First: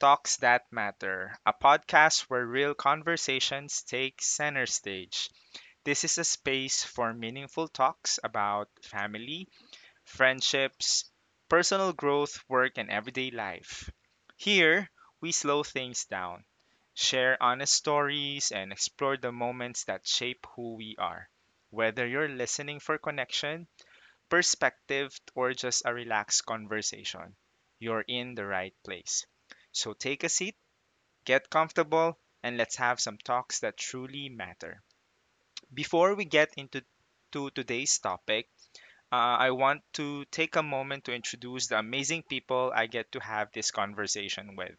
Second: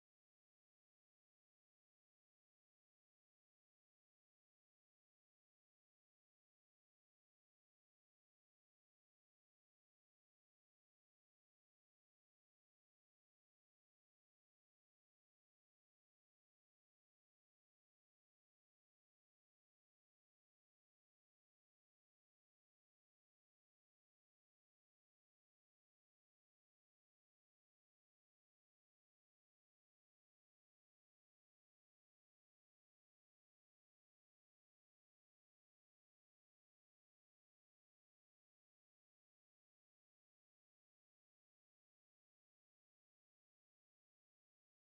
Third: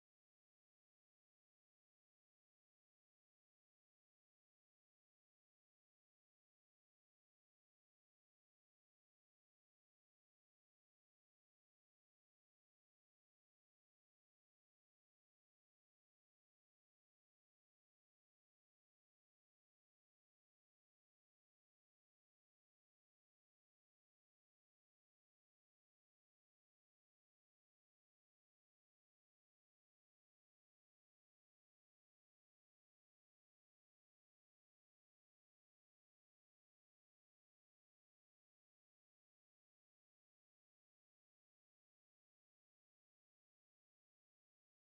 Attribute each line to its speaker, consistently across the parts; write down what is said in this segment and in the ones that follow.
Speaker 1: Talks That Matter, a podcast where real conversations take center stage. This is a space for meaningful talks about family, friendships, personal growth, work, and everyday life. Here, we slow things down, share honest stories, and explore the moments that shape who we are. Whether you're listening for connection, perspective, or just a relaxed conversation, you're in the right place. So take a seat, get comfortable, and let's have some talks that truly matter. Before we get into to today's topic, I want to take a moment to introduce the amazing people I get to have this conversation with.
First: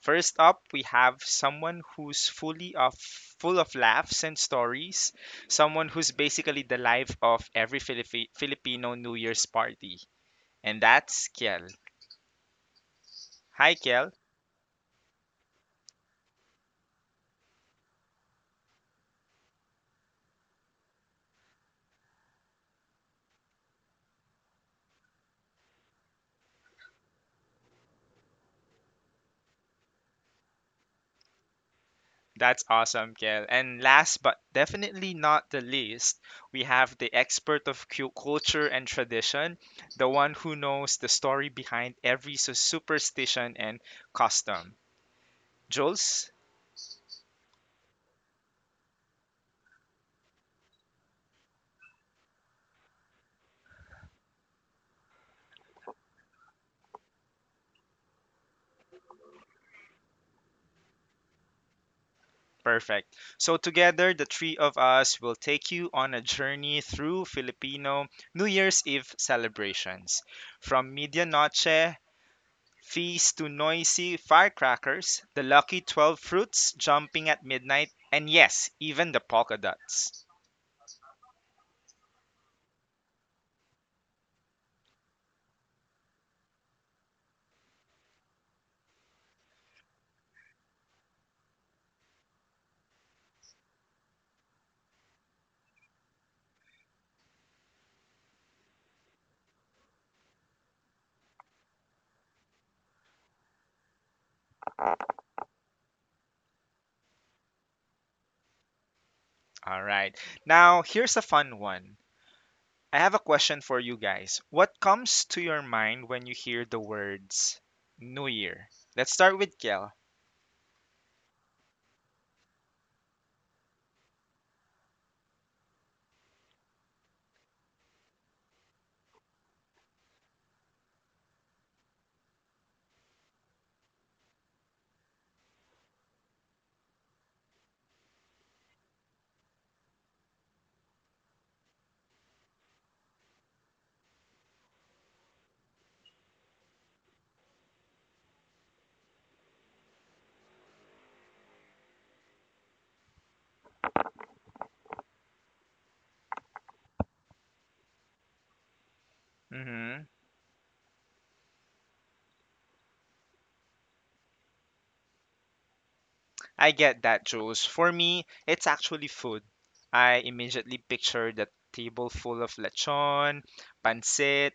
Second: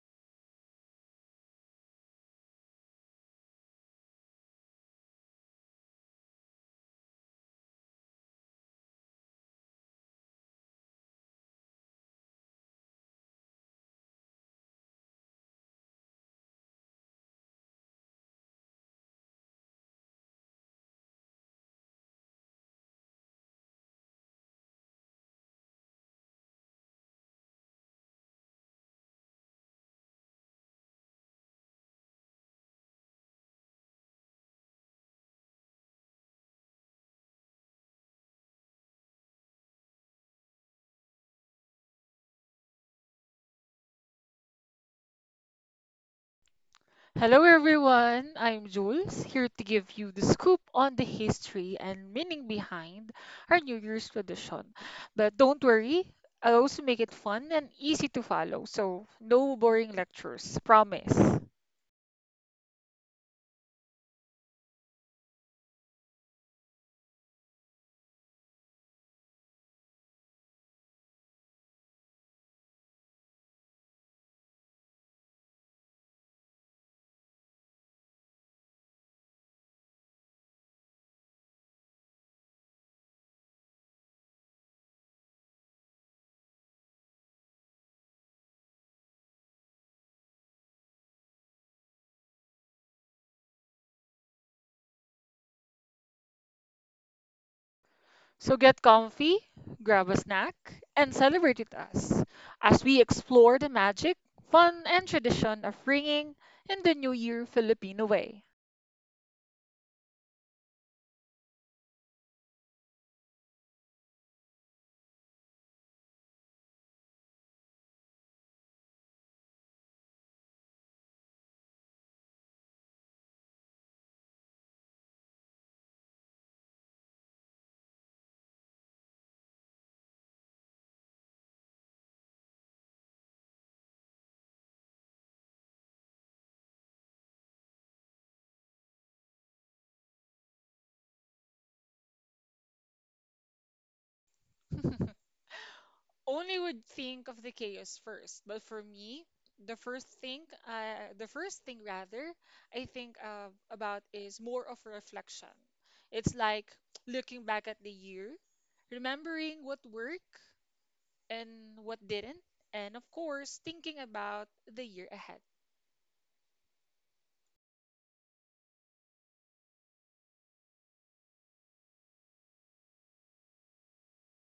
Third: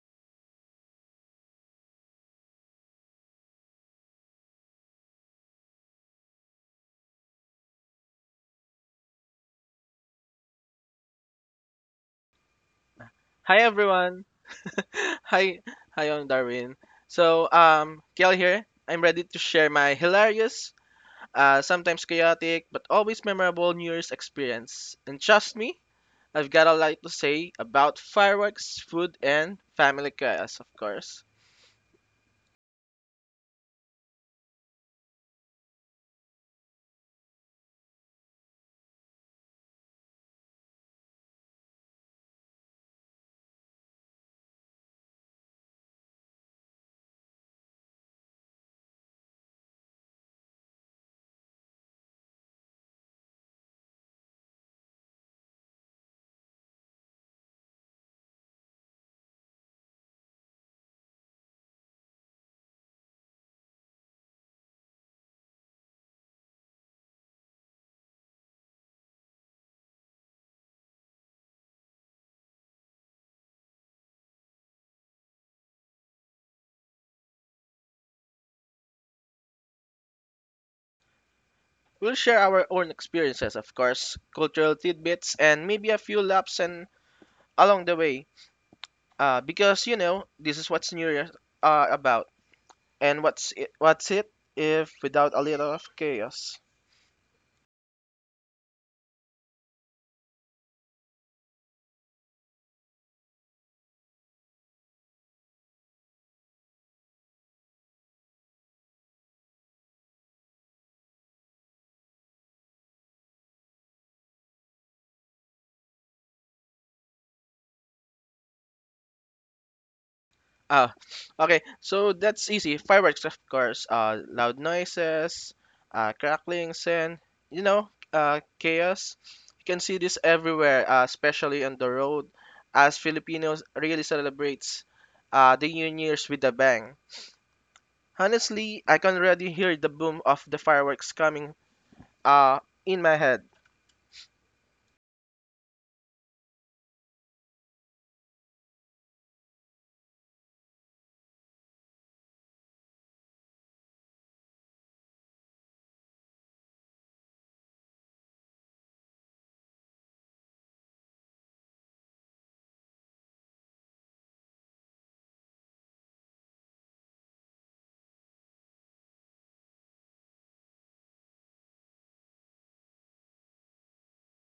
Speaker 1: First up, we have someone who's full of laughs and stories, someone who's basically the life of every Filipino New Year's party. And that's Kiel.
Speaker 2: Hi
Speaker 1: Hi, Kiel.
Speaker 2: everyone. Hi, hi on Darwin. Kiel here. I'm ready to share my hilarious, sometimes chaotic, but always memorable New Year's experience. And trust me, I've got a lot to say about fireworks, food, and family chaos, of course.
Speaker 1: That's awesome, Kiel. And last but definitely not the least, we have the expert of culture and tradition, the one who knows the story behind every superstition and custom. Jules?
Speaker 3: Hello everyone, I'm Jules, here to give you the scoop on the history and meaning behind our New Year's tradition. But don't worry, I'll also make it fun and easy to follow, so no boring lectures, promise.
Speaker 1: Perfect. So, together, the three of us will take you on a journey through Filipino New Year's Eve celebrations. From Medianoche Feast to noisy firecrackers, the lucky 12 fruits jumping at midnight, and yes, even the polka dots.
Speaker 2: We'll share our own experiences, of course, cultural tidbits, and maybe a few laughs and along the way. Because you know, this is what's New Year's about. And what's it if without a little of chaos?
Speaker 3: So get comfy, grab a snack, and celebrate with us as we explore the magic, fun, and tradition of ringing in the New Year Filipino way.
Speaker 1: All right. Now, here's a fun one. I have a question for you guys. What comes to your mind when you hear the words New Year? Let's start with Kel.
Speaker 2: Ah, okay. So that's easy. Fireworks, of course. Loud noises, cracklings, and you know, chaos. You can see this everywhere, especially on the road, as Filipinos really celebrates the New Year's with a bang. Honestly, I can already hear the boom of the fireworks coming uh, in my head.
Speaker 3: only would think of the chaos first. But for me, the first thing rather, I think about is more of reflection. It's like looking back at the year, remembering what worked and what didn't, and of course, thinking about the year ahead.
Speaker 1: I get that, Jules. For me, it's actually food. I immediately picture the table full of lechon, pancit,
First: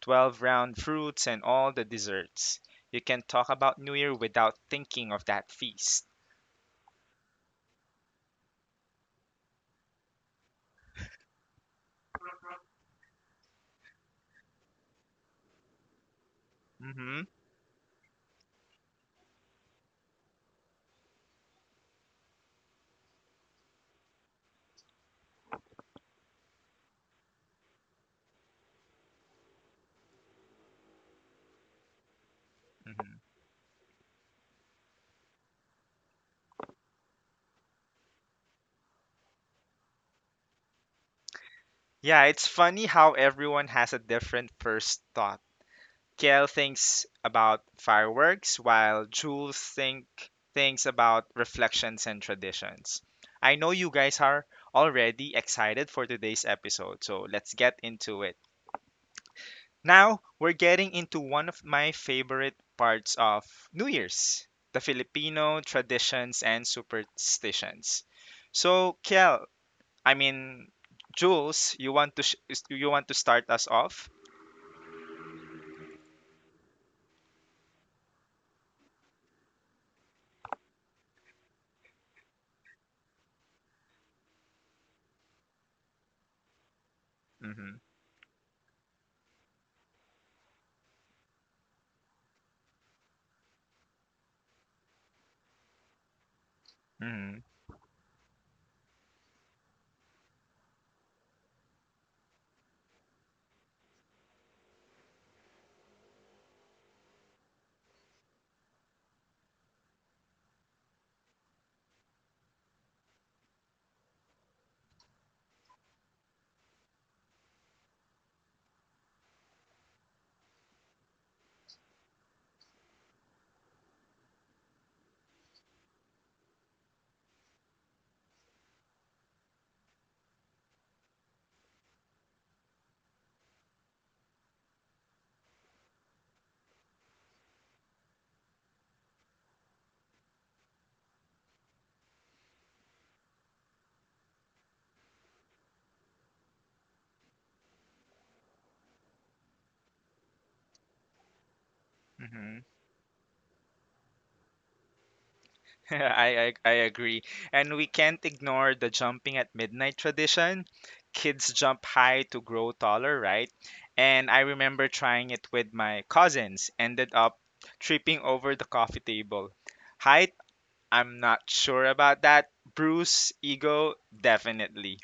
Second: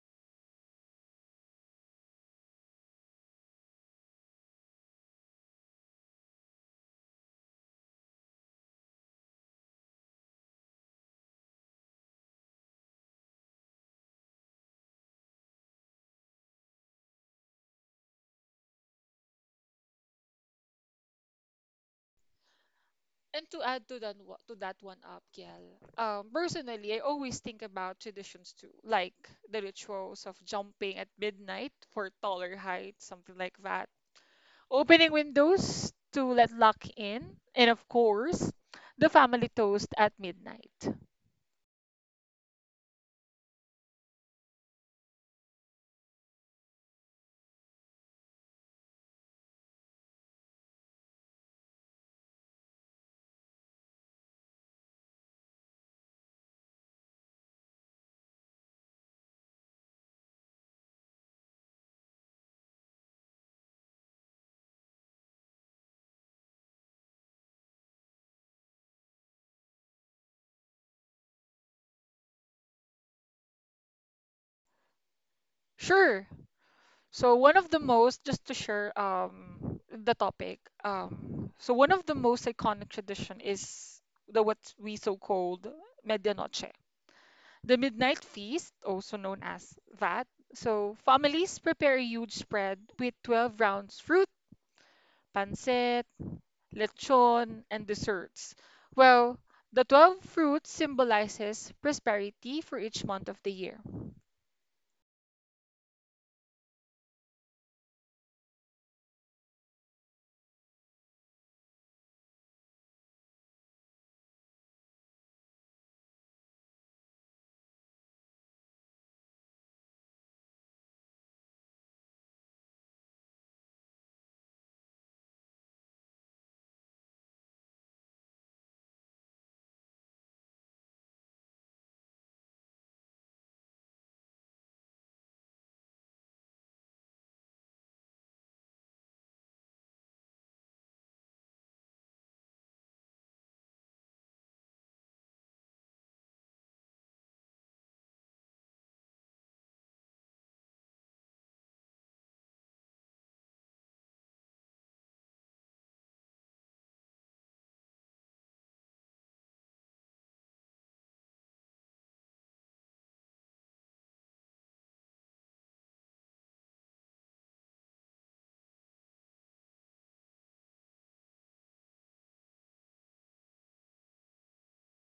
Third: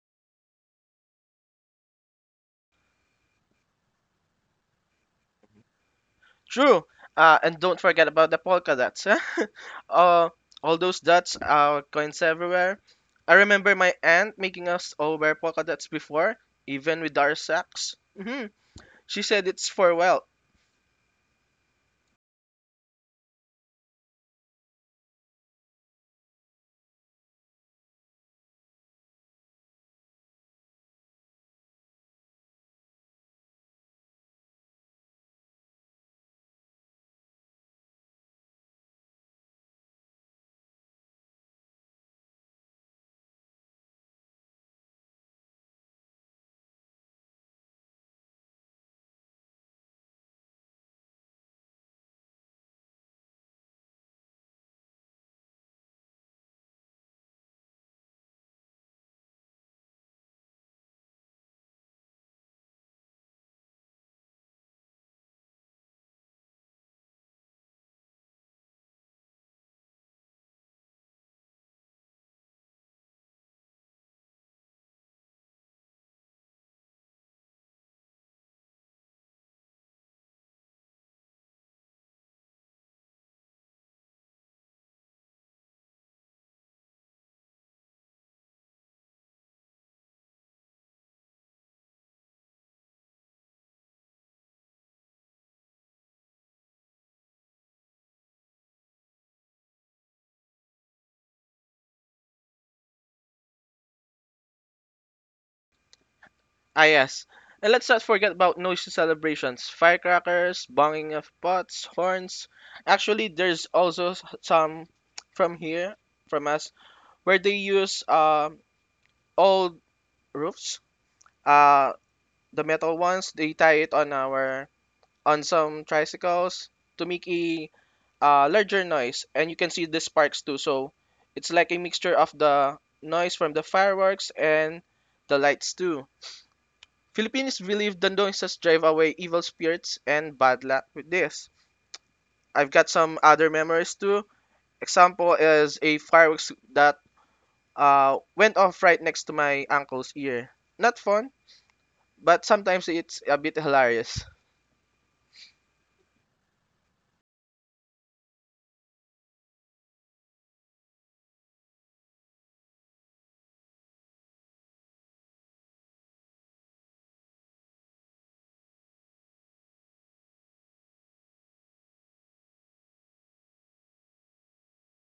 Speaker 1: 12 round fruits, and all the desserts. You can talk about New Year without thinking of that feast.
Speaker 2: True. And don't forget about the polka dots. Huh? uh, all those dots, coins everywhere. I remember my aunt making us all wear polka dots before, even with
Speaker 1: Hmm
Speaker 2: our socks. Hmm. She said it's for well.
Speaker 3: And to add to that to that one up, Kiel, personally, I always think about traditions too, like the rituals of jumping at midnight for taller heights,
Speaker 1: hmm
Speaker 3: something like that. Opening windows to let luck in, and of course, the family toast at midnight.
Speaker 1: Yeah, it's funny how everyone has a different first thought. Kale thinks about fireworks, while Jules thinks about reflections and traditions. I know you guys are already excited for today's episode, so let's get into it. Now we're getting into one of my favorite parts of New Year's, the Filipino traditions and superstitions. So, Kiel, I mean, Jules, you want to you want to start us off?
Speaker 3: Sure. So one of the most, just to share the topic, so one of the most iconic tradition is the what we so called medianoche,
Speaker 1: Mm-hmm.
Speaker 3: the midnight feast, also known as that. So families prepare a huge spread with 12 rounds fruit, pancit, lechon, and desserts. Well, the 12 fruits symbolizes prosperity for each month of the year.
Speaker 2: Ah, yes. And let's not forget about noisy celebrations, firecrackers, banging of pots, horns. Actually, there's also some from here, from us, where they use old roofs, uh, the metal ones. They tie it on our on some tricycles to make a larger noise, and you can see the sparks too, so it's like a mixture of the noise from the fireworks and the lights too. Filipinos believe the noises drive away evil spirits and bad luck with this. I've got some other memories too. Example is a fireworks that went off right next to my uncle's ear. Not fun, but
Speaker 1: hmm
Speaker 2: sometimes it's a bit hilarious.
Speaker 1: I I agree. And we can't ignore the jumping at midnight tradition. Kids jump high to grow taller, right? And I remember trying it with my cousins, ended up tripping over the coffee table. Height, I'm not sure about that. Bruce, ego, definitely.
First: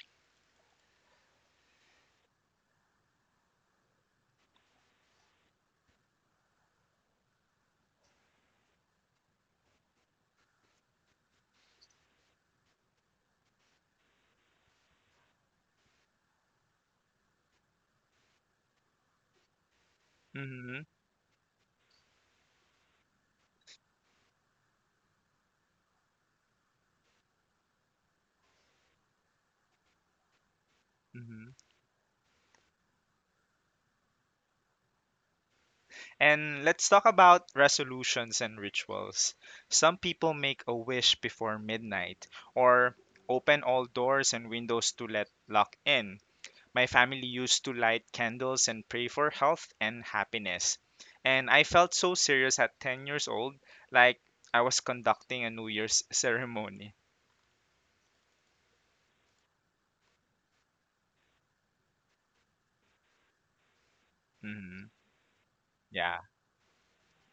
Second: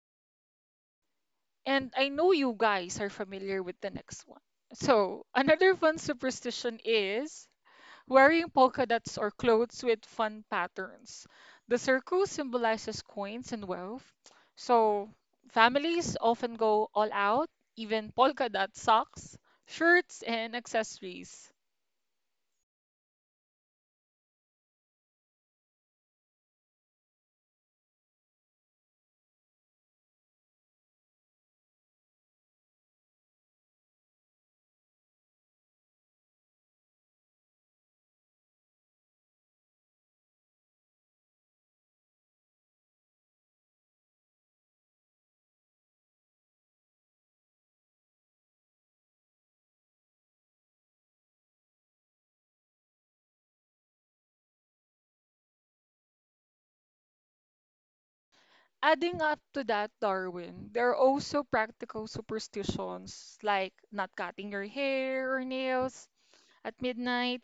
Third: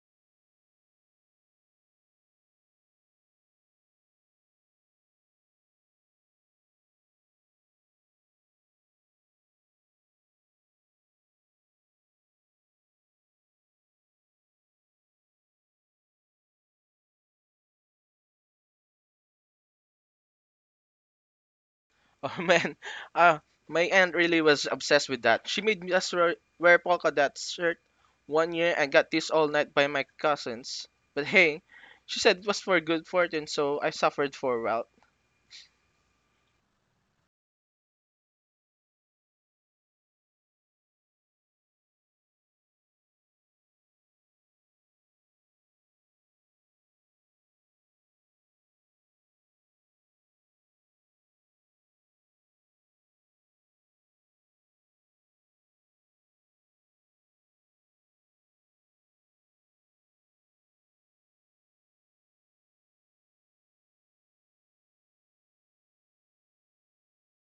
Speaker 3: And I know you guys are familiar with the next one. So, another fun superstition is wearing polka dots or clothes with fun patterns. The circle symbolizes coins and wealth. So, families often go all out, even polka dot socks, shirts, and
Speaker 1: Mm-hmm.
Speaker 3: accessories.
Speaker 2: Oh man, uh, my aunt really was obsessed with that. She made us wear polka dot shirt one year and got teased all night by my cousins. But
Speaker 1: Mm-hmm.
Speaker 2: hey, she said it was for good fortune, so I suffered for a while.
Speaker 1: And let's talk about resolutions and rituals. Some people make a wish before midnight or open all doors and windows to let luck in. My family used to light candles and pray for health and happiness. And I felt so serious at 10 years old, like I was conducting a New Year's ceremony.
Speaker 3: Adding up to that, Darwin, there are also practical superstitions like not cutting your
Speaker 1: Hmm
Speaker 3: hair or nails
Speaker 1: Yeah.
Speaker 3: at midnight,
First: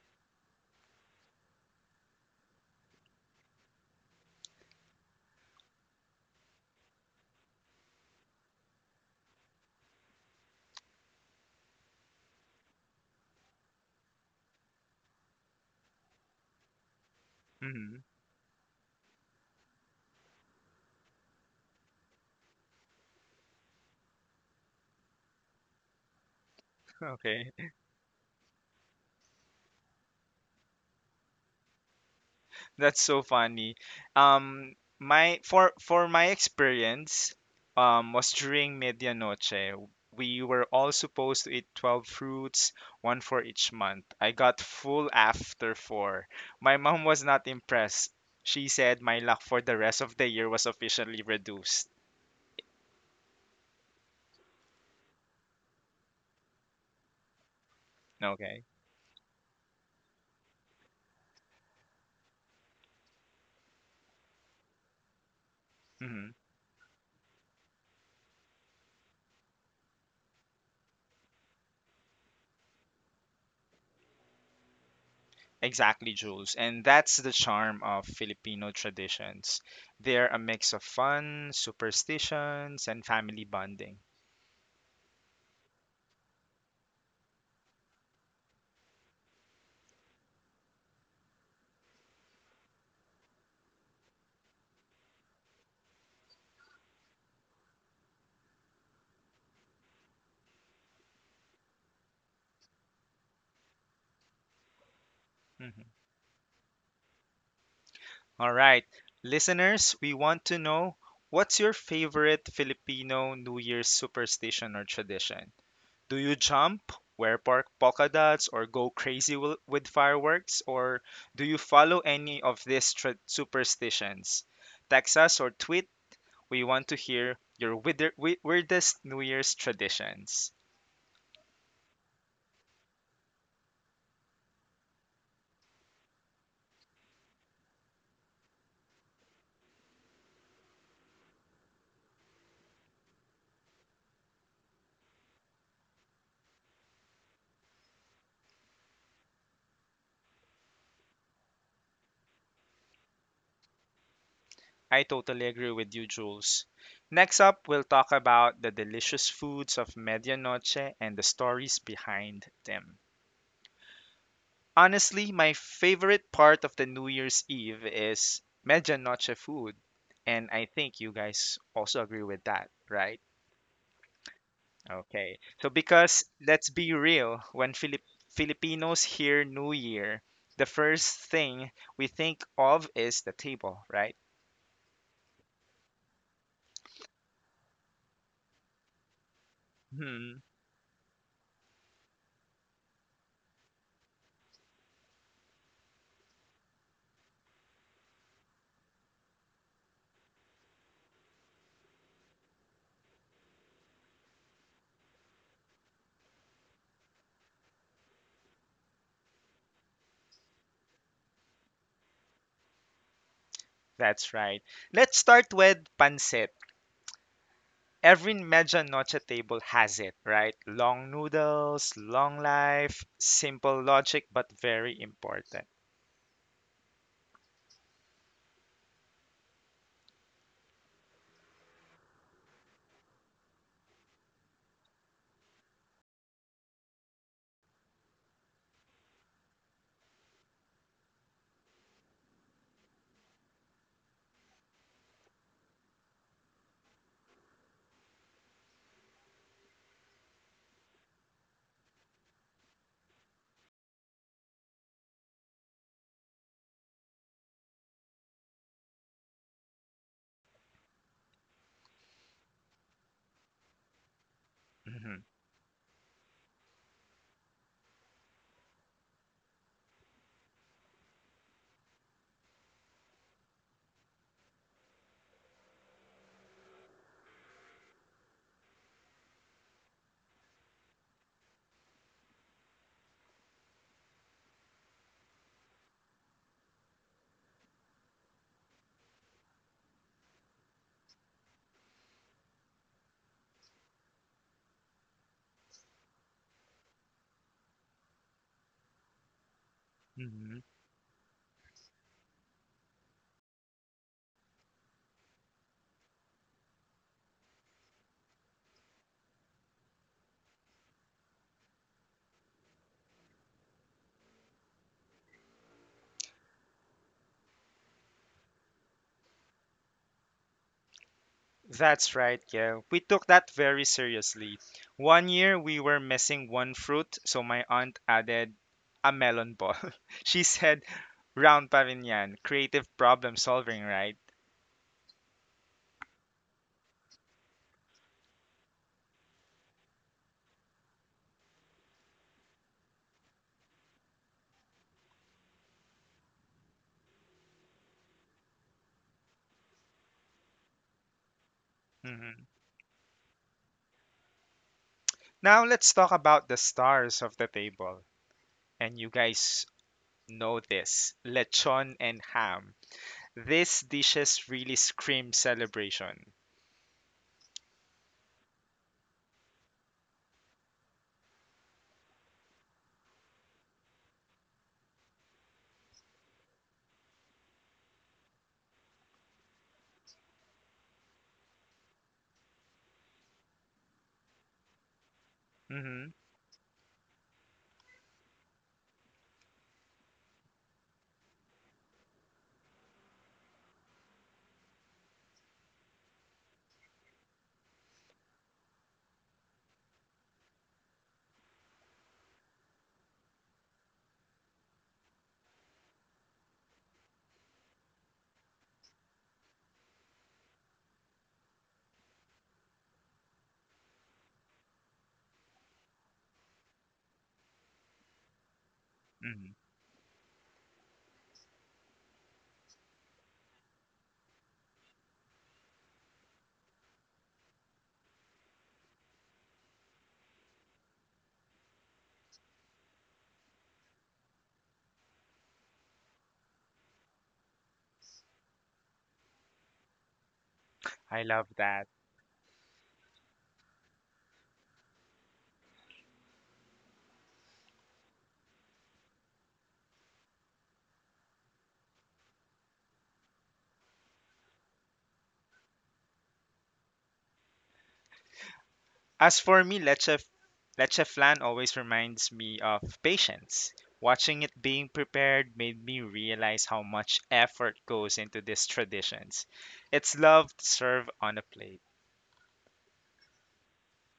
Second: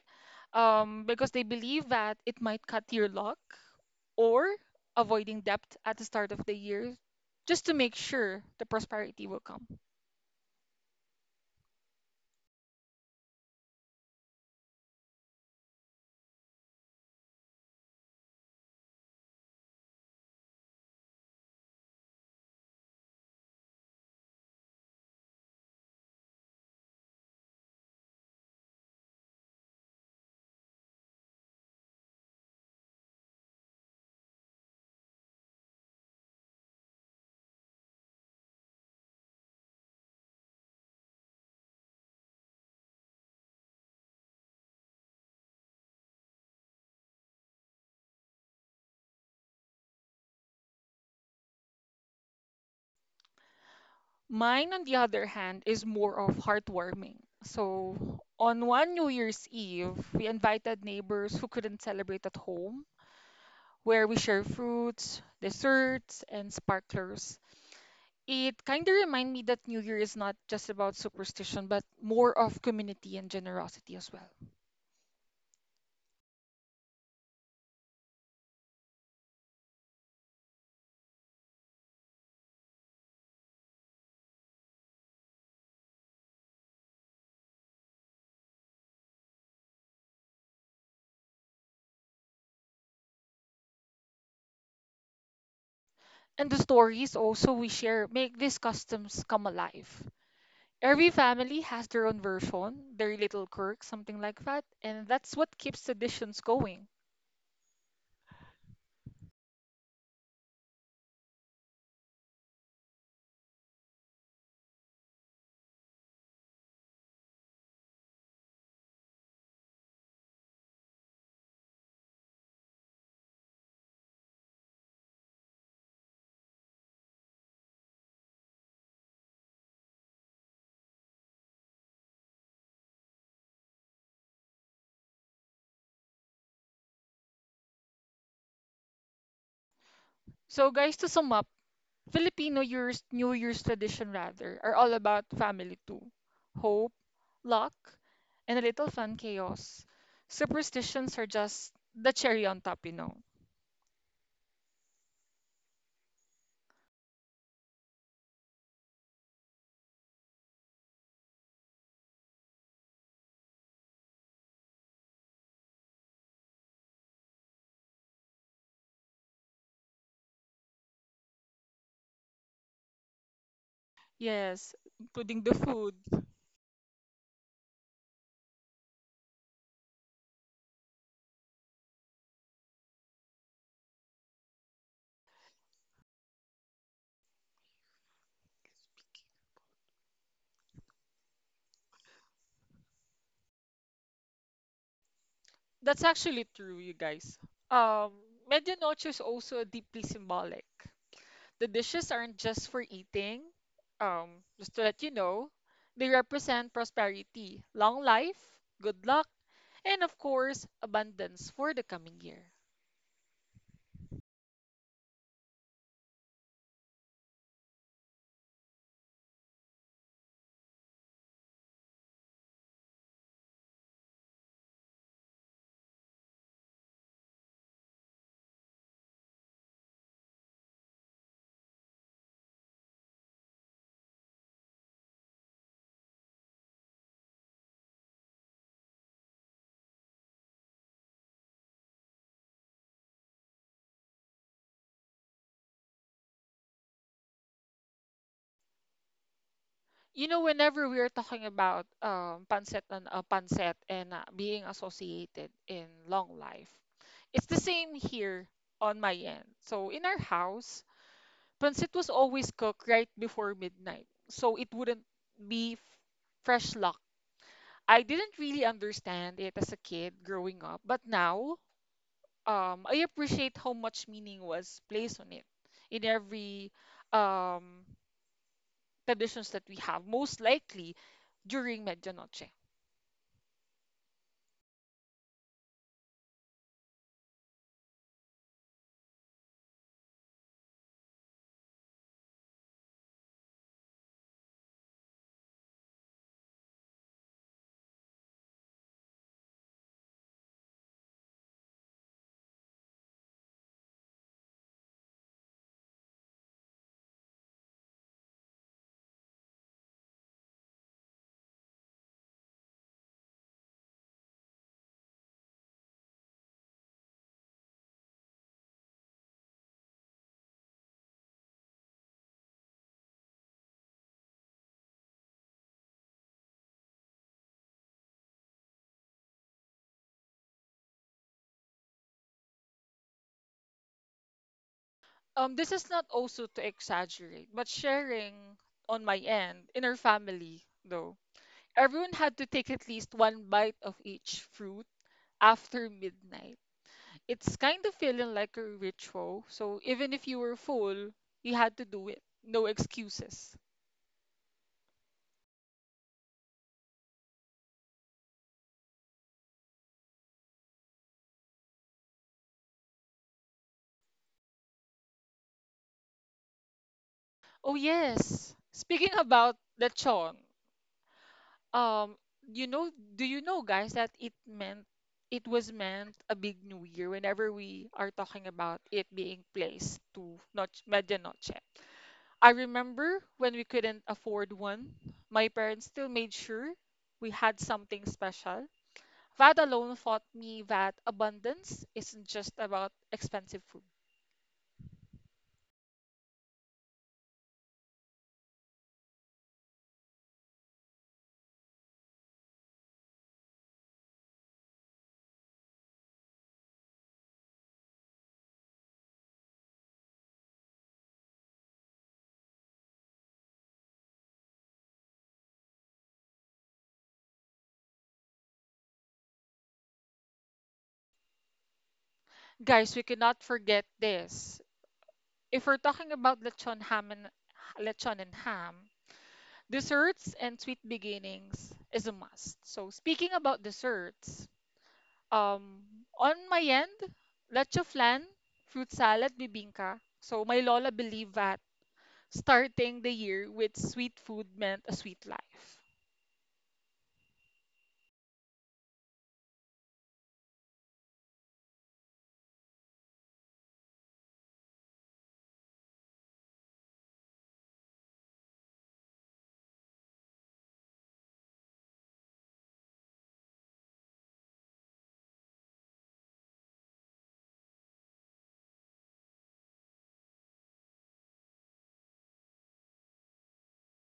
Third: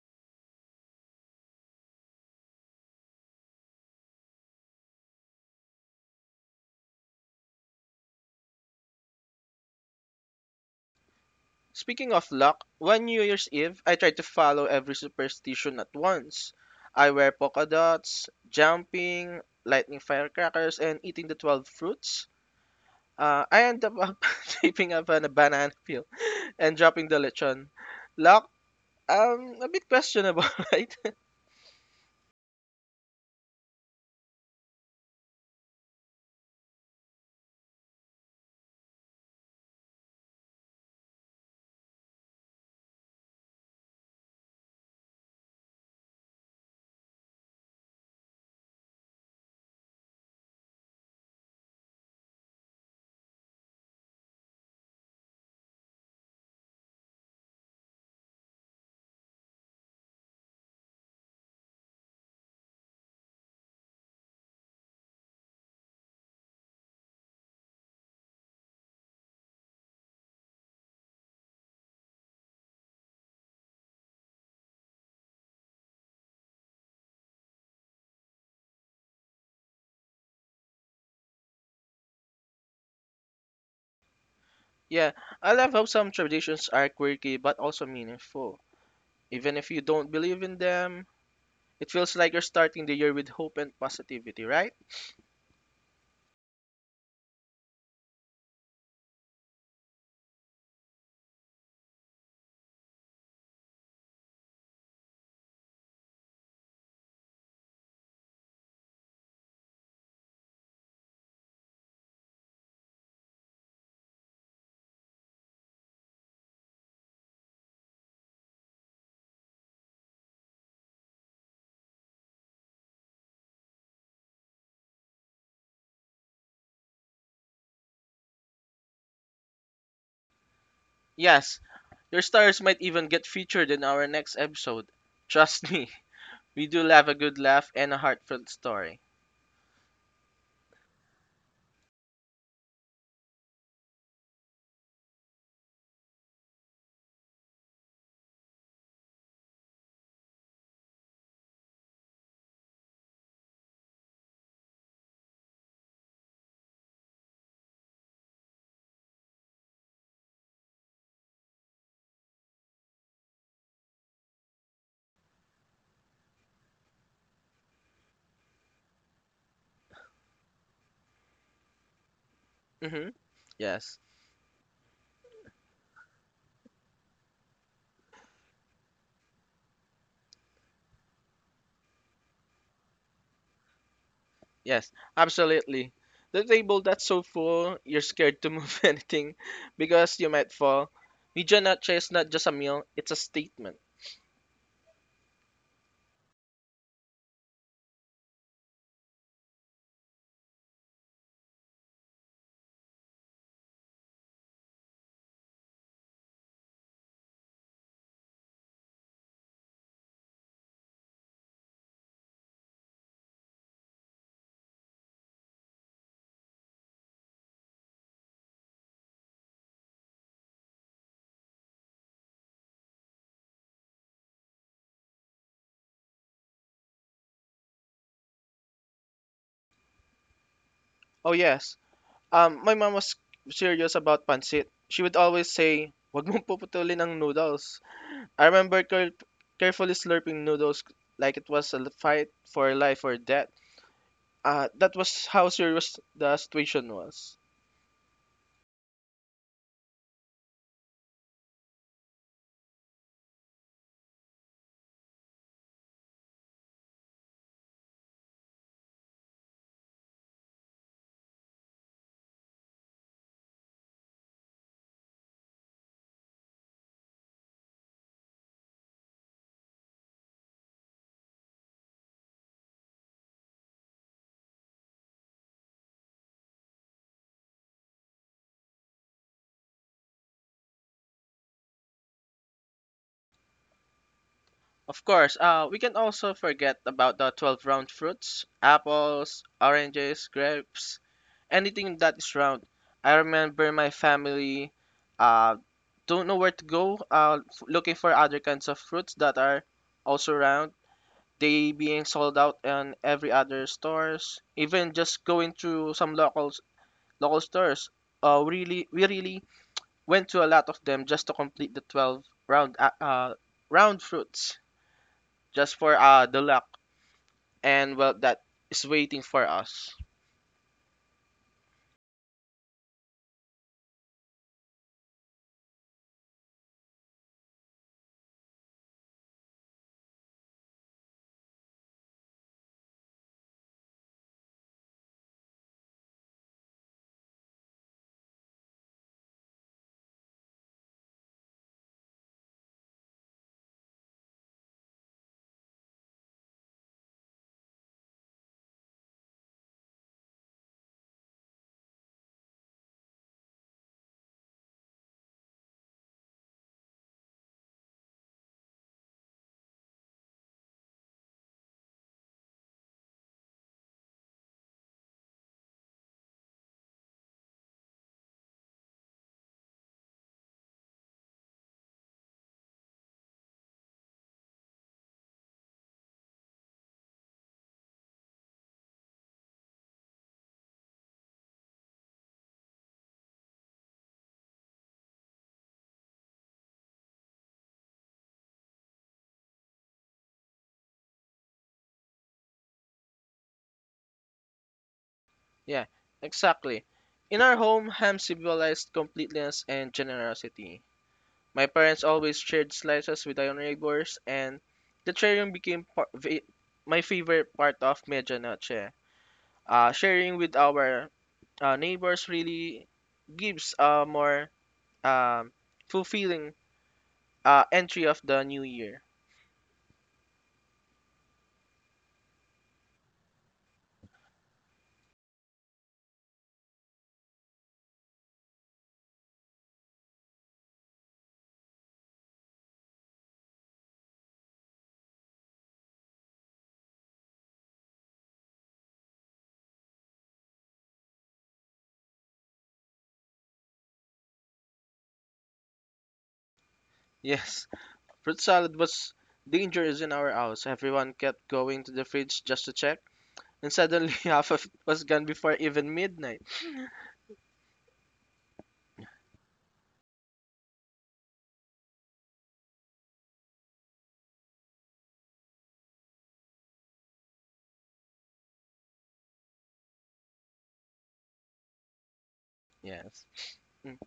Speaker 3: because they believe that it might cut your luck, or avoiding debt at the start of the year just to make sure the prosperity will come.
Speaker 2: Speaking of luck, one New Year's Eve, I tried to follow every superstition at once. I wear polka
Speaker 1: hmm
Speaker 2: dots, jumping, lightning firecrackers, and eating the 12 fruits. I ended up shaping up on a banana peel and dropping the
Speaker 1: Okay.
Speaker 2: lechon. Luck? A bit questionable, right?
Speaker 1: That's so funny. My for my experience, was during medianoche. We were all supposed to eat 12 fruits, one for each month. I got full after four. My mom was not impressed. She said my luck for the rest of the year was officially reduced.
Speaker 3: Mine, on the other hand, is more of heartwarming. So,
Speaker 1: Okay.
Speaker 3: on one New Year's Eve, we invited neighbors who couldn't celebrate at home where we share fruits,
Speaker 1: hmm
Speaker 3: desserts, and sparklers. It kind of reminds me that New Year is not just about superstition, but more of community and generosity as well.
Speaker 1: Exactly, Jules. And that's the charm of Filipino traditions. They're a mix of fun, superstitions, and family bonding.
Speaker 2: Yeah, I love how some traditions are quirky but also meaningful. Even if you don't believe in them, it feels like you're starting the year with hope and positivity, right?
Speaker 3: And the stories also we share make these customs come alive. Every family has their own version, their little quirk, something like that, and that's what keeps
Speaker 1: Hmm
Speaker 3: traditions going.
Speaker 1: All right. Listeners, we want to know what's your favorite Filipino New Year's superstition or tradition? Do you jump, wear park polka dots, or go crazy with fireworks? Or do you follow any of these superstitions? Text us or tweet. We want to hear your weirdest New Year's traditions.
Speaker 2: Yes, your stars might even get featured in our next episode. Trust me, we do love a good laugh and a heartfelt story.
Speaker 3: So, guys, to sum up, Filipino years, New Year's tradition rather, are all about family too, hope, luck, and a little fun chaos. Superstitions are just the cherry on top.
Speaker 1: I totally agree with you, Jules. Next up, we'll talk about the delicious foods of medianoche and the stories behind them. Honestly, my favorite part of the New Year's Eve is medianoche food. And I think you guys also agree with that, right?
Speaker 2: Mm-hmm. Yes,
Speaker 3: Yes,
Speaker 1: Okay.
Speaker 3: including
Speaker 1: So
Speaker 3: the food.
Speaker 1: because let's be real, when Filipinos hear New Year, the first thing we think of is the table, right?
Speaker 2: yes, absolutely. The table that's so full, you're scared to move anything because
Speaker 1: Hmm,
Speaker 2: you might fall. Medianoche is not just a meal, it's a statement.
Speaker 3: That's actually true, you guys. Um, Medianoche is also deeply symbolic. The dishes aren't just for eating. Just to let you know, they represent prosperity, long life, good luck, and of course, abundance for the coming year.
Speaker 1: that's right. Let's start with pancit. Every medianoche table has it, right? Long noodles, long life, simple logic, but very important.
Speaker 2: Oh yes. My mom was serious about pancit. She would always say, "Wag mong puputulin ang noodles." I remember carefully slurping noodles like it was a fight for life or death. That was how serious the situation was.
Speaker 3: Whenever we are talking about pancet and pancet and being associated in long life, it's the same here on my end. So in our house, pancit was always cooked right before midnight, so it wouldn't
Speaker 1: Mhm,
Speaker 3: be fresh luck. I didn't really understand it as a kid growing up, but now I appreciate how much meaning was placed on it in every um, traditions that we have, most likely during Medianoche.
Speaker 2: Of course, we can also forget about the 12 round fruits, apples, oranges, grapes, anything that is round. I remember my family uh, don't know where to go, looking for other kinds of fruits that are also
Speaker 1: mhm.
Speaker 2: around. They being sold out in every other stores. Even just going to some local stores. We really went to a lot of them just to complete the 12 round round fruits just for the luck and well that is waiting for us.
Speaker 1: That's right, yeah. We took that very seriously. One year we were missing one fruit, so my aunt added a melon ball. She said, round pa rin yan, creative problem solving, right?
Speaker 3: This is not also to exaggerate, but sharing on my end, in our family though, everyone had to take at least one bite of each fruit after midnight. It's kind of feeling like a ritual, so even if you were full, you had to do it.
Speaker 1: Mhm.
Speaker 3: No excuses.
Speaker 1: Now let's talk about the stars of the table. And you guys know this, lechon and ham. These dishes really scream celebration.
Speaker 3: Oh yes, speaking about lechon, Um, do you know, guys, that it was meant a big new year whenever we are talking about it being placed to Noche, Medianoche. I remember when we couldn't afford one, my parents
Speaker 1: Hmm
Speaker 3: still made sure we had something special. That alone taught me that abundance isn't just about expensive food.
Speaker 2: Yeah, exactly. In our home, ham symbolized completeness and generosity. My parents always shared slices with our neighbors, and the sharing became my favorite part of Medianoche. Sharing with our neighbors really gives a more um, fulfilling entry of the new year.
Speaker 1: hmm
Speaker 3: Guys, we cannot forget this. If we're talking about lechon and ham, desserts and sweet beginnings is a must. So speaking about desserts, um, on my end, leche flan, fruit salad, bibingka. So my lola
Speaker 1: I
Speaker 3: believed
Speaker 1: love
Speaker 3: that
Speaker 1: that.
Speaker 3: starting the year with sweet food meant a sweet life.
Speaker 2: Yes, fruit salad was dangerous in our house. Everyone kept going to the fridge just to check, and suddenly half of it was gone before even midnight.
Speaker 1: As for me, leche flan always reminds me of patience. Watching it being prepared made me realize how much effort goes into these traditions. It's love served on a plate.
Speaker 2: Yes. Mm.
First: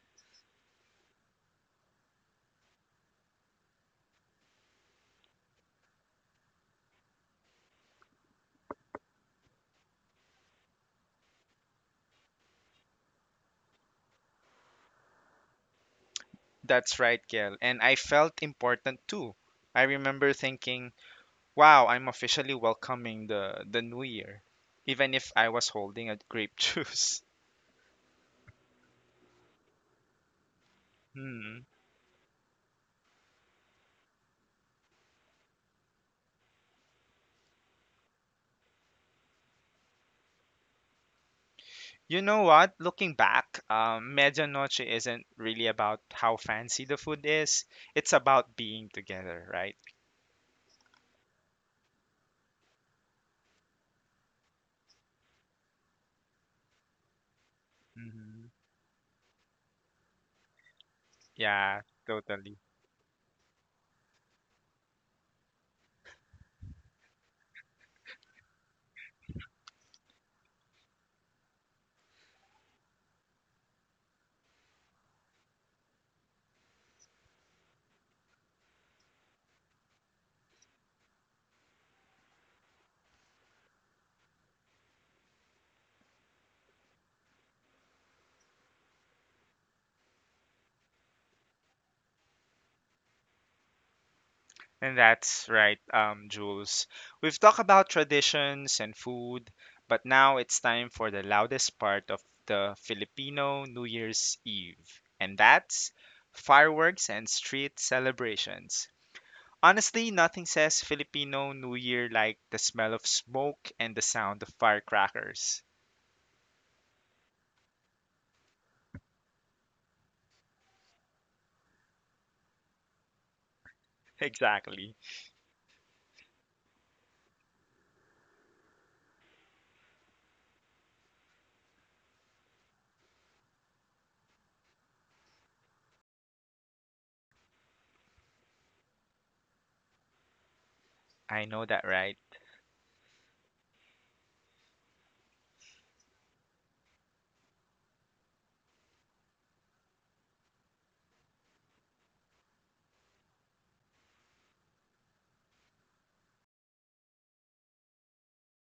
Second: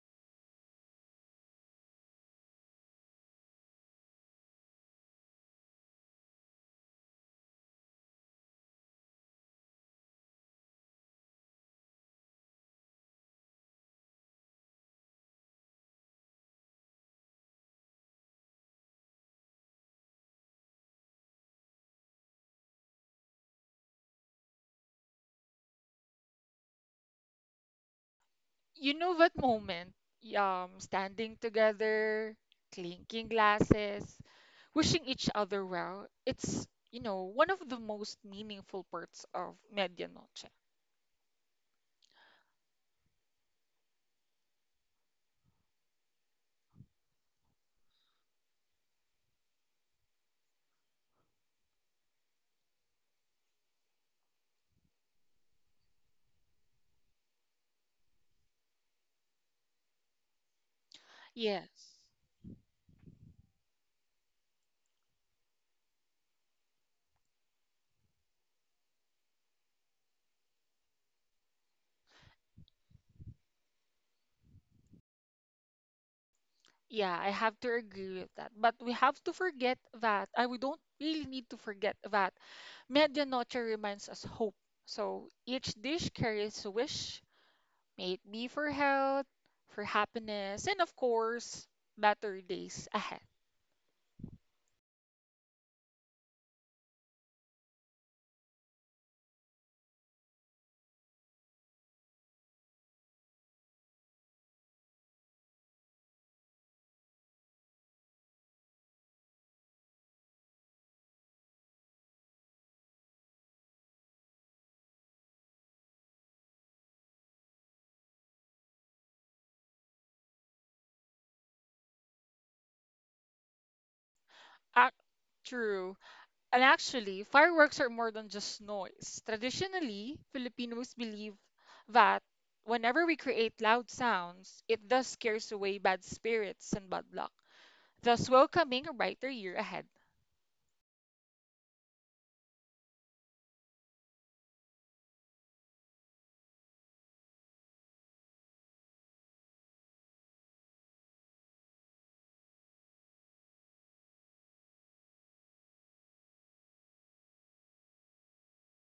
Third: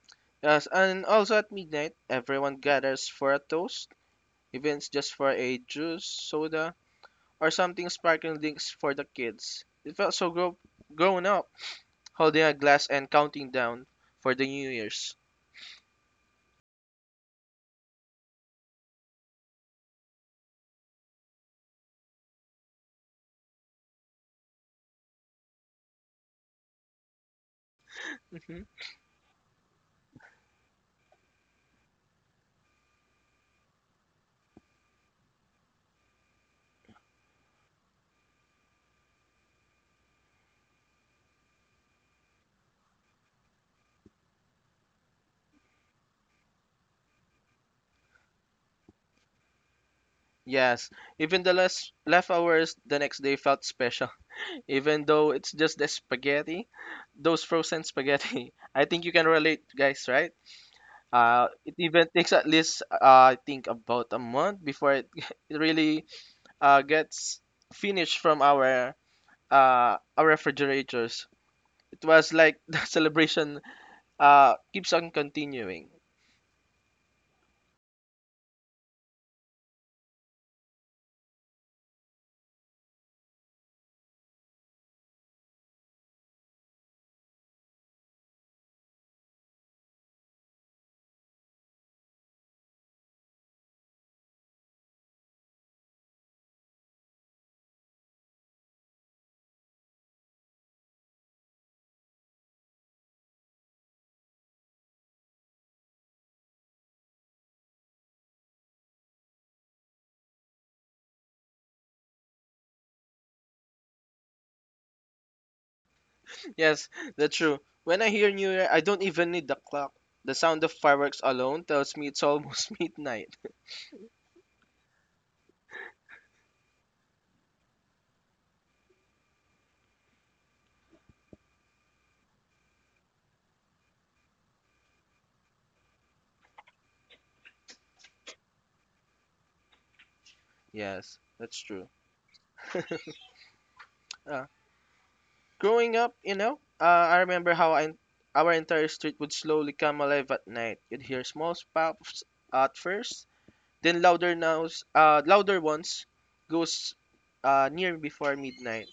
Speaker 2: Yes, and also at midnight, everyone gathers for a toast. Events just for a juice, soda, or something sparkling drinks for the kids. It felt so grown up, holding a glass and counting down for the New Year's.
Speaker 1: That's right, Gail. And I felt important too. I remember thinking, wow, I'm officially welcoming the new year, even if I was holding a grape juice.
Speaker 2: Hmm.
Speaker 3: You know that moment, standing
Speaker 1: Hmm.
Speaker 3: together, clinking glasses, wishing each other well. It's one of the most meaningful parts of Medianoche.
Speaker 1: You know what? Looking back, Medianoche isn't really about how fancy the food is. It's about being together, right?
Speaker 2: Yes, even the less left hours the next day felt special, even though it's just the spaghetti, those frozen
Speaker 1: hmm
Speaker 2: spaghetti. I think you can relate, guys, right? It
Speaker 1: Yeah,
Speaker 3: Yes.
Speaker 2: even takes at
Speaker 1: totally.
Speaker 2: least I think about a month before it, it really gets finished from our refrigerators. It was like the celebration keeps on continuing.
Speaker 3: Yeah, I have to agree with that. But we have to forget that, I we don't really need to forget that Medianoche reminds us hope. So each dish carries a wish, may it be for health, for happiness, and of course, better days ahead.
Speaker 1: And that's right, Jules. We've talked about traditions and food, but now it's time for the loudest part of the Filipino New Year's Eve, and that's fireworks and street celebrations. Honestly, nothing says Filipino New Year like the smell of smoke and the sound of firecrackers.
Speaker 2: Yes, that's true. When I hear New Year, I don't even need the clock. The sound of fireworks alone tells me it's almost midnight.
Speaker 3: Ac-
Speaker 1: Exactly.
Speaker 3: true. And actually, fireworks are more than just noise. Traditionally, Filipinos believe that whenever we create loud sounds, it thus scares away bad spirits and bad luck, just welcoming a brighter year ahead.
Speaker 2: Yes, that's
Speaker 1: I know
Speaker 2: true.
Speaker 1: that, right?
Speaker 2: Uh, Growing up, you know, I remember how our entire street would slowly come alive at night. You'd hear small pops at first, then louder ones goes near before midnight.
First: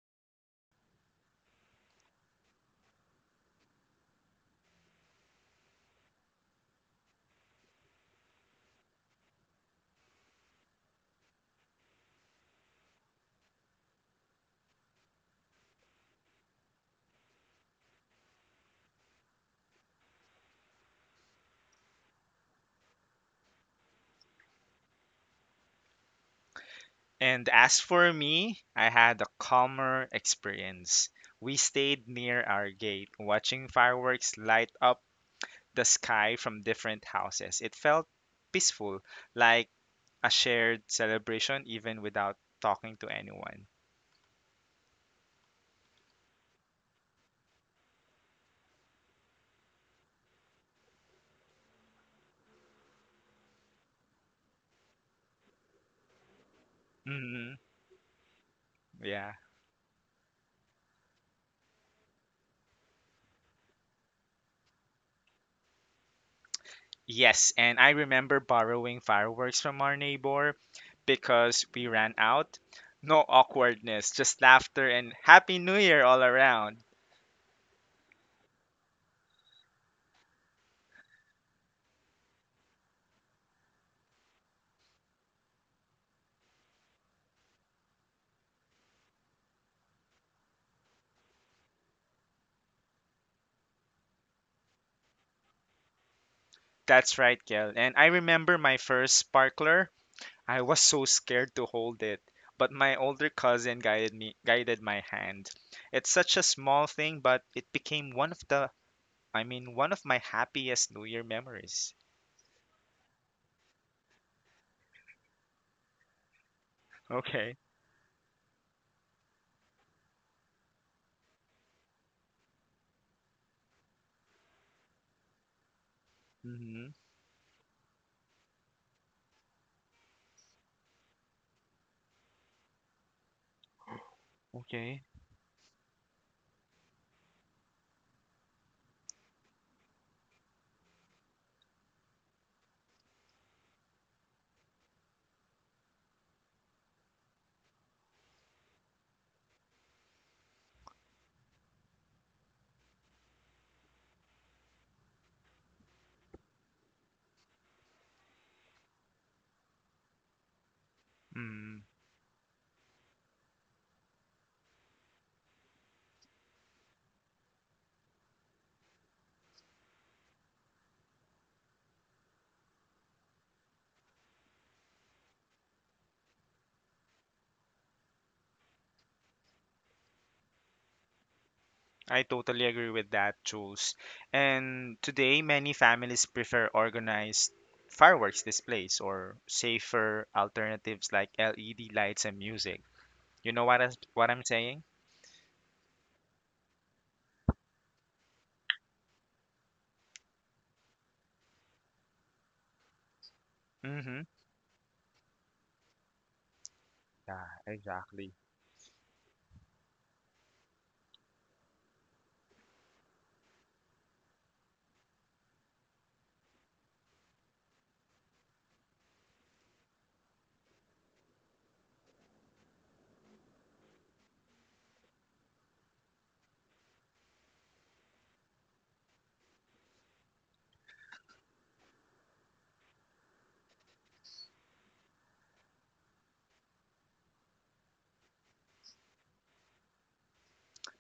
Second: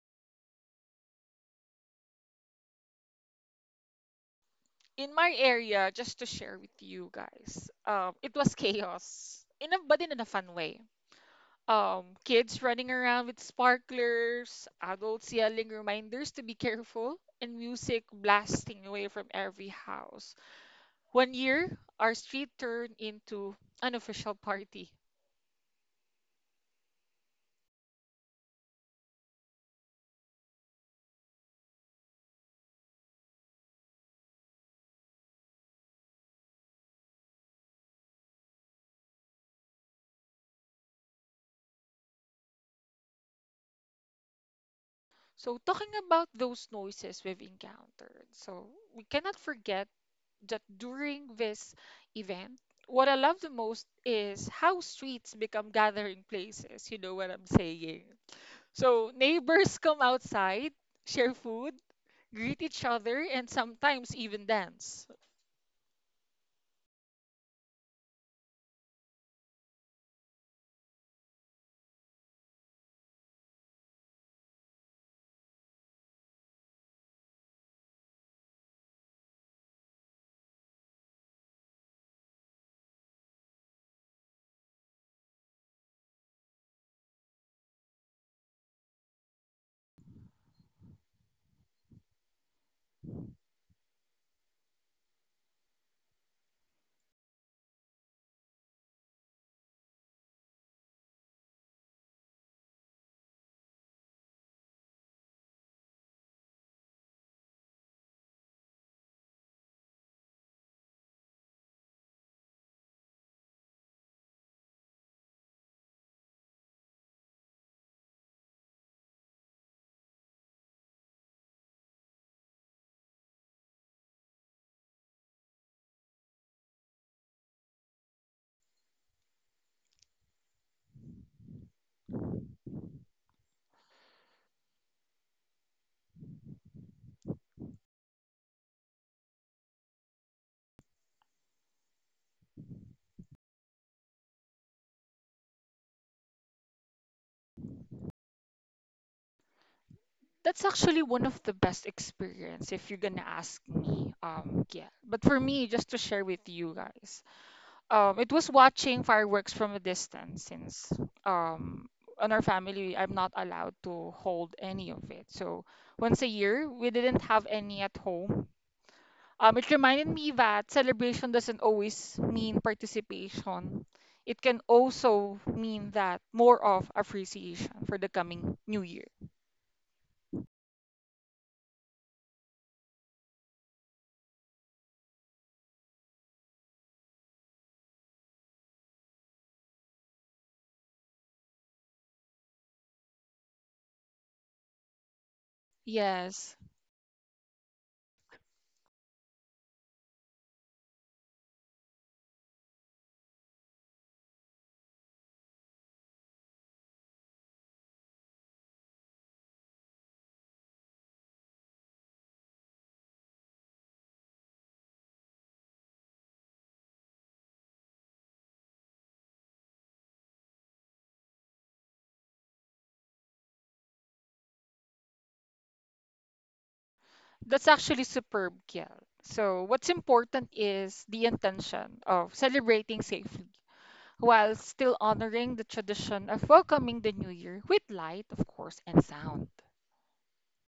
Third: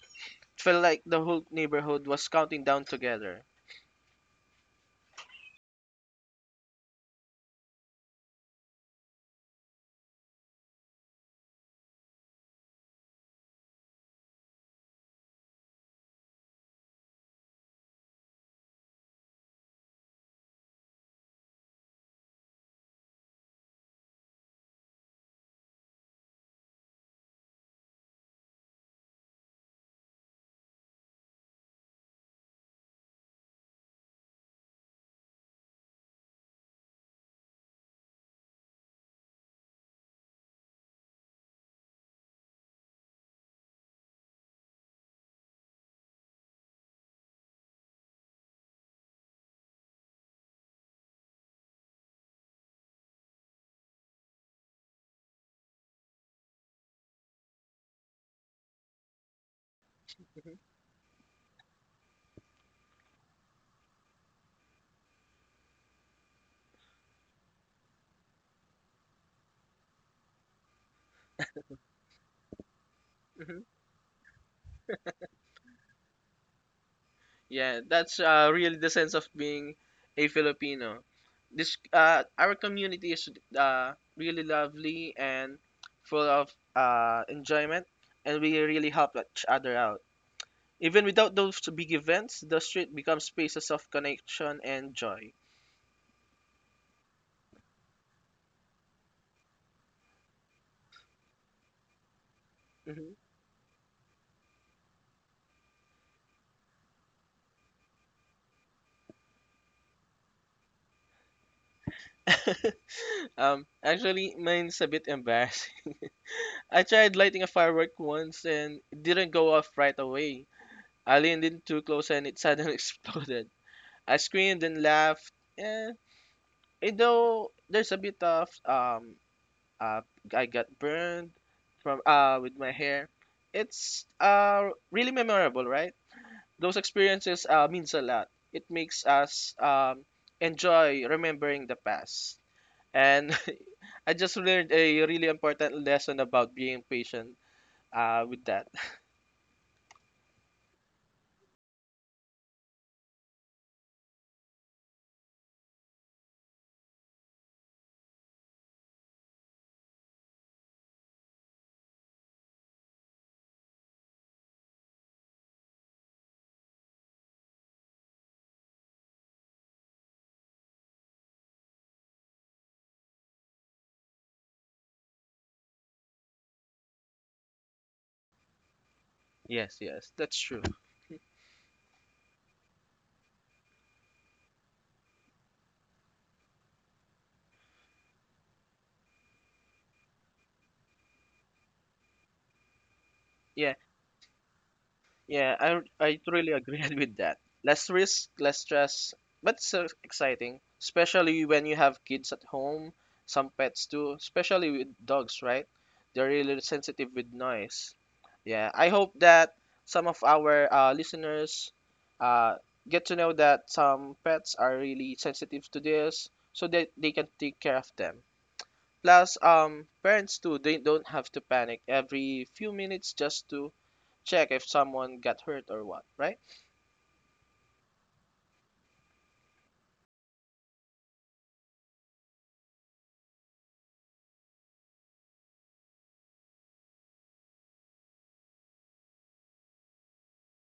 Speaker 2: It felt like the whole neighborhood was counting down together.
Speaker 3: In my area, just to share with you guys, it was chaos, but in a fun way. Kids running around with sparklers, adults yelling reminders to be careful, and music blasting away from every house. One year, our street turned into an official party.
Speaker 1: And as for me, I had a calmer experience. We stayed near our gate, watching fireworks light up the sky from different houses. It felt peaceful, like a shared celebration, even without talking to anyone.
Speaker 3: So, talking about those noises we've encountered, so we cannot forget that during this event, what I love the most is how streets become gathering places. You know what
Speaker 1: Hmm
Speaker 3: I'm saying? So
Speaker 1: Yeah.
Speaker 3: neighbors come outside, share food, greet each other, and sometimes even dance.
Speaker 1: Yes, and I remember borrowing fireworks from our neighbor because we ran out. No awkwardness, just laughter and Happy New Year all around.
Speaker 2: Yeah, that's really the sense of being a Filipino. This our community is really lovely and full of enjoyment, and we really help each other out. Even without those big events, the street becomes spaces of connection and joy.
Speaker 1: That's right, Kel. And I remember my first sparkler. I was so scared to hold it, but my older
Speaker 2: Hmm.
Speaker 1: cousin guided me, guided my hand. It's such a small thing, but it became one of I mean, one of my happiest New Year memories.
Speaker 2: Actually, mine's a bit embarrassing. I tried
Speaker 1: Okay.
Speaker 2: lighting a firework once and it didn't go off right away. I leaned in too close and it suddenly exploded. I screamed and laughed. And
Speaker 1: Mm-hmm.
Speaker 2: though there's a bit of uh I got burned from with my hair. It's
Speaker 1: Okay.
Speaker 2: really memorable, right? Those experiences means a lot. It makes us enjoy remembering the past. And I just learned a really important lesson about being patient with that.
Speaker 3: That's actually one of the best experience if you're gonna ask me, yeah. But for me, just to share with you guys, it was watching fireworks from a distance since
Speaker 1: Mm.
Speaker 3: um, on our family I'm not allowed to hold any of it. So once a year we didn't have any at home. It reminded me that celebration doesn't always mean participation. It can also mean that more of appreciation for the coming new year.
Speaker 2: Yes, yes, that's true.
Speaker 1: I totally agree with that, Jules. And today, many families prefer organized fireworks displays or safer alternatives like LED lights and music. You know what,
Speaker 2: Yeah.
Speaker 1: what I'm saying?
Speaker 2: Yeah, I really
Speaker 3: Yes,
Speaker 2: agree with that. Less risk, less stress, but it's so exciting, especially when you have kids at home, some pets
Speaker 1: Mm-hmm.
Speaker 2: too, especially with dogs, right? They're really sensitive
Speaker 1: Yeah,
Speaker 2: with noise.
Speaker 1: exactly.
Speaker 2: Yeah, I hope that some of our listeners uh, get to know that some pets are really sensitive to this, so that they can take care of them. Plus, parents too, they don't have to panic every few minutes just to check if someone got hurt or what, right?
Speaker 3: that's actually superb, Kiel. So what's important is the intention of celebrating safely while still honoring the tradition of welcoming the new year with light, of course, and sound.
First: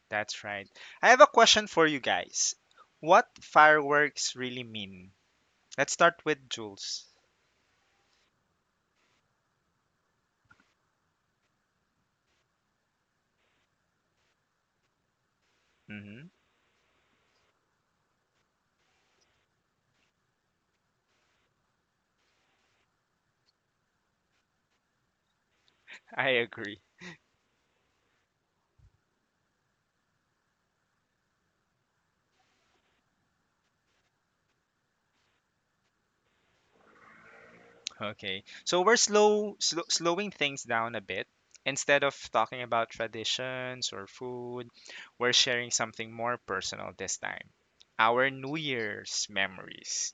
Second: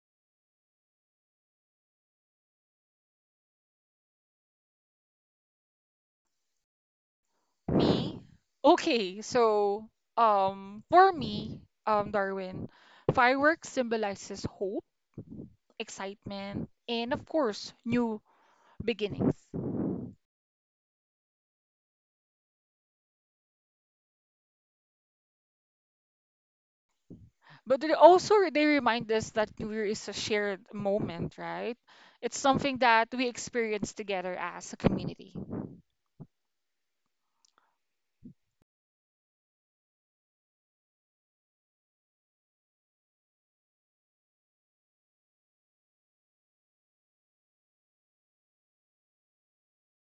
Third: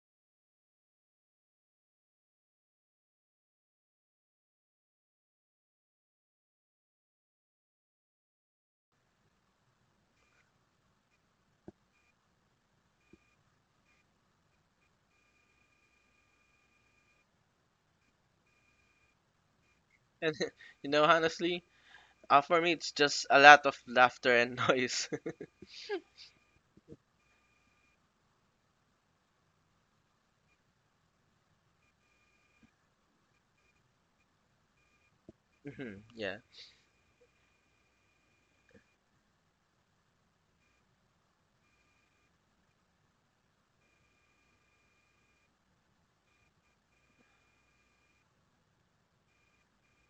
Speaker 1: That's right. I have a question for you guys. What fireworks really mean? Let's start with Jules.
Speaker 3: Me? Okay, so for me, Darwin, fireworks symbolizes hope,
Speaker 1: Mm-hmm.
Speaker 3: excitement, and of course, new beginnings.
Speaker 2: And you know, honestly, for me, it's just a lot of laughter and noise.
Speaker 1: I agree.
Speaker 3: But they remind us that new year is a shared moment, right? It's something that we experience together as a community.
Speaker 2: Mhm, yeah,
Speaker 1: Okay. So we're slowing things down a bit. Instead of talking about traditions or food, we're sharing something more personal this time. Our New Year's memories.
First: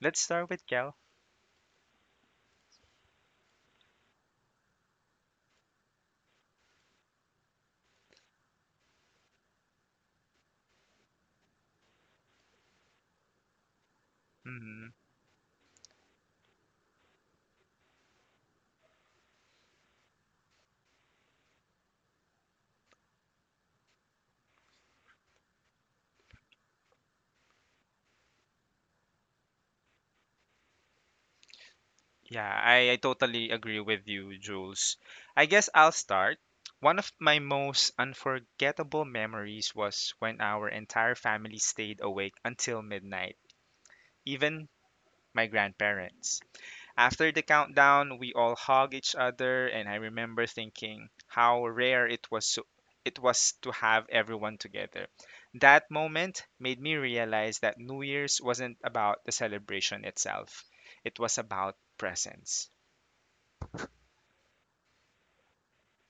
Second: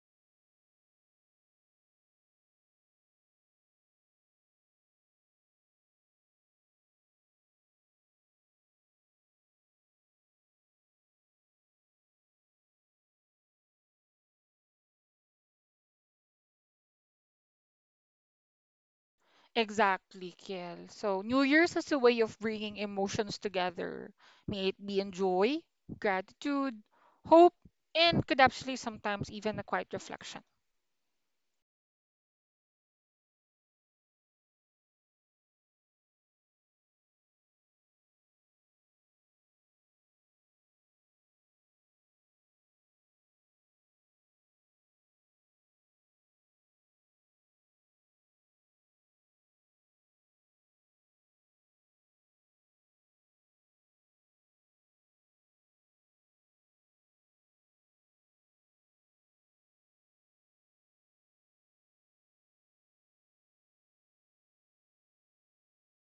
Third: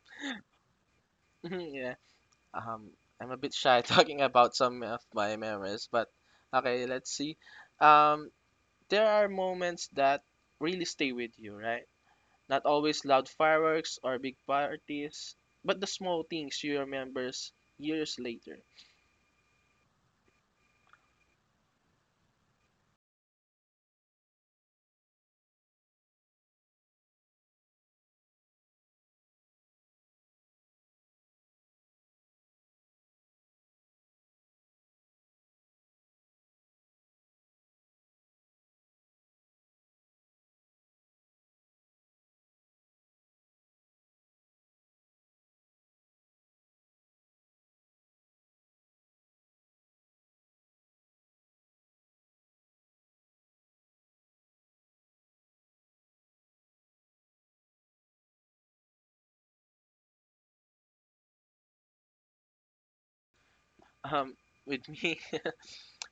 Speaker 1: Let's start with Kel.
Speaker 2: yeah. Um, I'm a bit shy talking about some of my memories, but okay, let's see. Um, there are moments that really stay with you, right? Not always loud fireworks or big
Speaker 1: Hmm
Speaker 2: parties, but the small things you remembers years later.
Speaker 3: Exactly, Kiel. So New Year's is a way of bringing emotions together. May it be in joy, gratitude, hope, and could actually sometimes even a quiet reflection.
Speaker 1: Yeah, I totally agree with you, Jules. I guess I'll start. One of my most unforgettable memories was when our entire family stayed awake until midnight, even my grandparents. After the countdown, we all hugged each other, and I remember thinking how rare it was to have everyone together. That moment made me realize that New Year's wasn't about the celebration itself. It was about presence.
Speaker 2: Um, with me,